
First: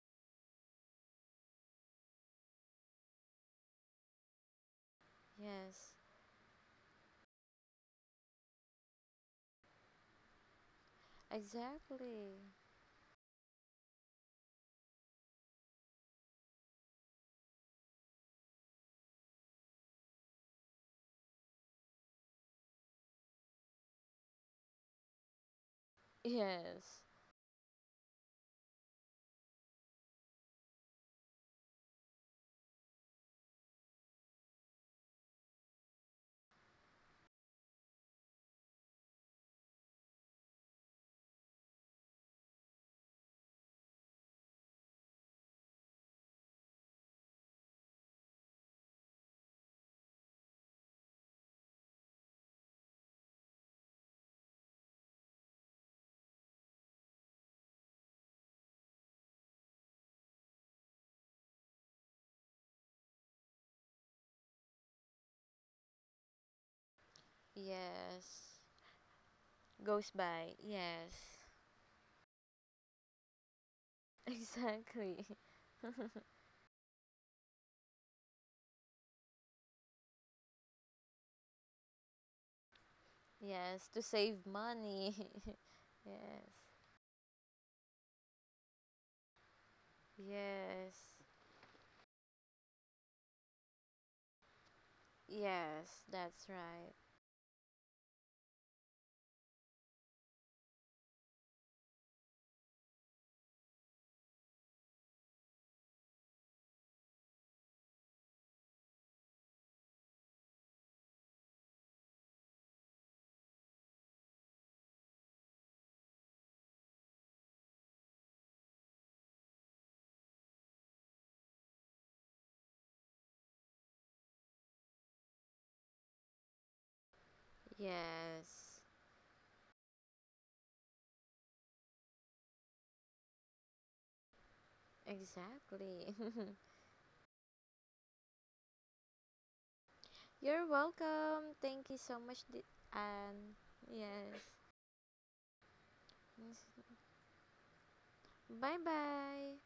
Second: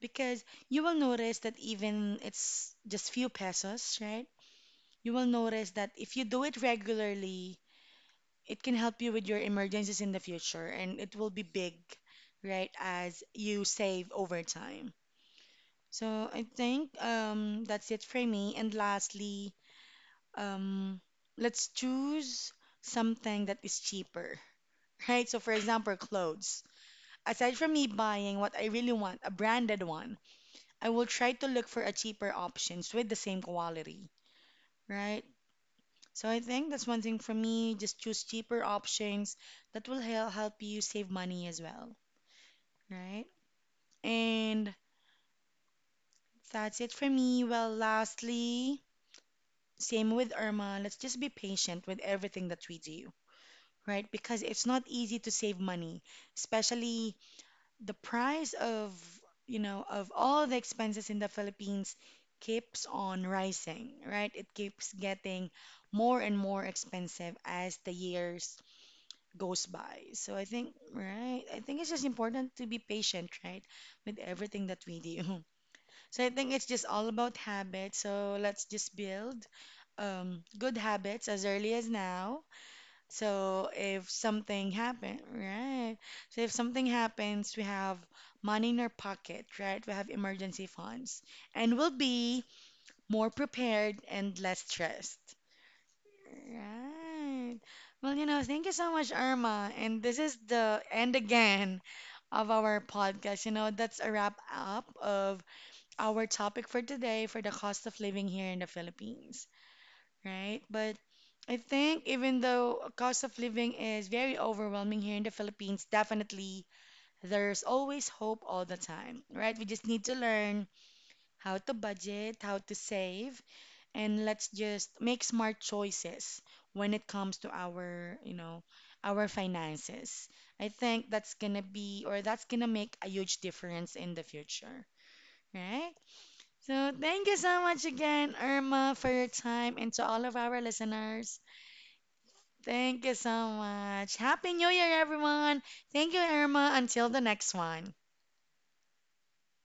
S1: Because you will notice that even it's just few pesos, right? You will notice that
S2: Yes.
S1: if you do it regularly, it can help you with your emergencies in the future and it will be big,
S2: Exactly.
S1: right? As you save over time. So I think that's it for me. And lastly, um, let's choose something that is cheaper, [laughs] right? So, for example, clothes.
S2: Yes.
S1: Aside from me buying what I really want, a branded one, I will try to look for a cheaper options with the same quality, right? So I think that's one thing for me. Just choose cheaper options that will help you save money as well, right? And that's it for me. Well, lastly, same with Irma. Let's just be patient with everything that we do right? Because it's not easy to save money, especially the price of, you know, of all the expenses in the Philippines keeps on rising, right? It keeps getting more and more expensive as the
S2: Yes.
S1: years goes by.
S2: Goes
S1: So I
S2: by.
S1: think,
S2: Yes.
S1: right? I think it's just important to be patient, right, with
S2: [laughs]
S1: everything that we
S2: Exactly.
S1: do. [laughs] So I think it's just all about habits. So let's just build good habits as early as now so
S2: Yes, to
S1: if
S2: save
S1: something
S2: money.
S1: happen,
S2: [laughs]
S1: right? So
S2: Yes.
S1: if something happens, we have money in our pocket, right? We have emergency
S2: Yes.
S1: funds, and we'll be more prepared and less stressed,
S2: Yes, that's right.
S1: right? Well, you know, thank you so much, Irma. And this is the end again of our podcast. You know, that's a wrap up of our topic for today for the cost of living here in the Philippines right? But I think even though cost of living is very overwhelming here in the Philippines, definitely there's always hope all the time, right? We just need to learn how to budget, how to save, and let's just make smart choices when it comes to our, you know,
S2: Yes,
S1: our finances. I think that's gonna make a huge difference in the future, right?
S2: exactly.
S1: So thank you so much again, Irma, for your time and to all
S2: [laughs]
S1: of our
S2: You're
S1: listeners.
S2: welcome. Thank you so much, Di-
S1: Thank you so
S2: Anne.
S1: much.
S2: Yes.
S1: Happy New Year, everyone. Thank you, Irma. Until the next one.
S2: Bye bye.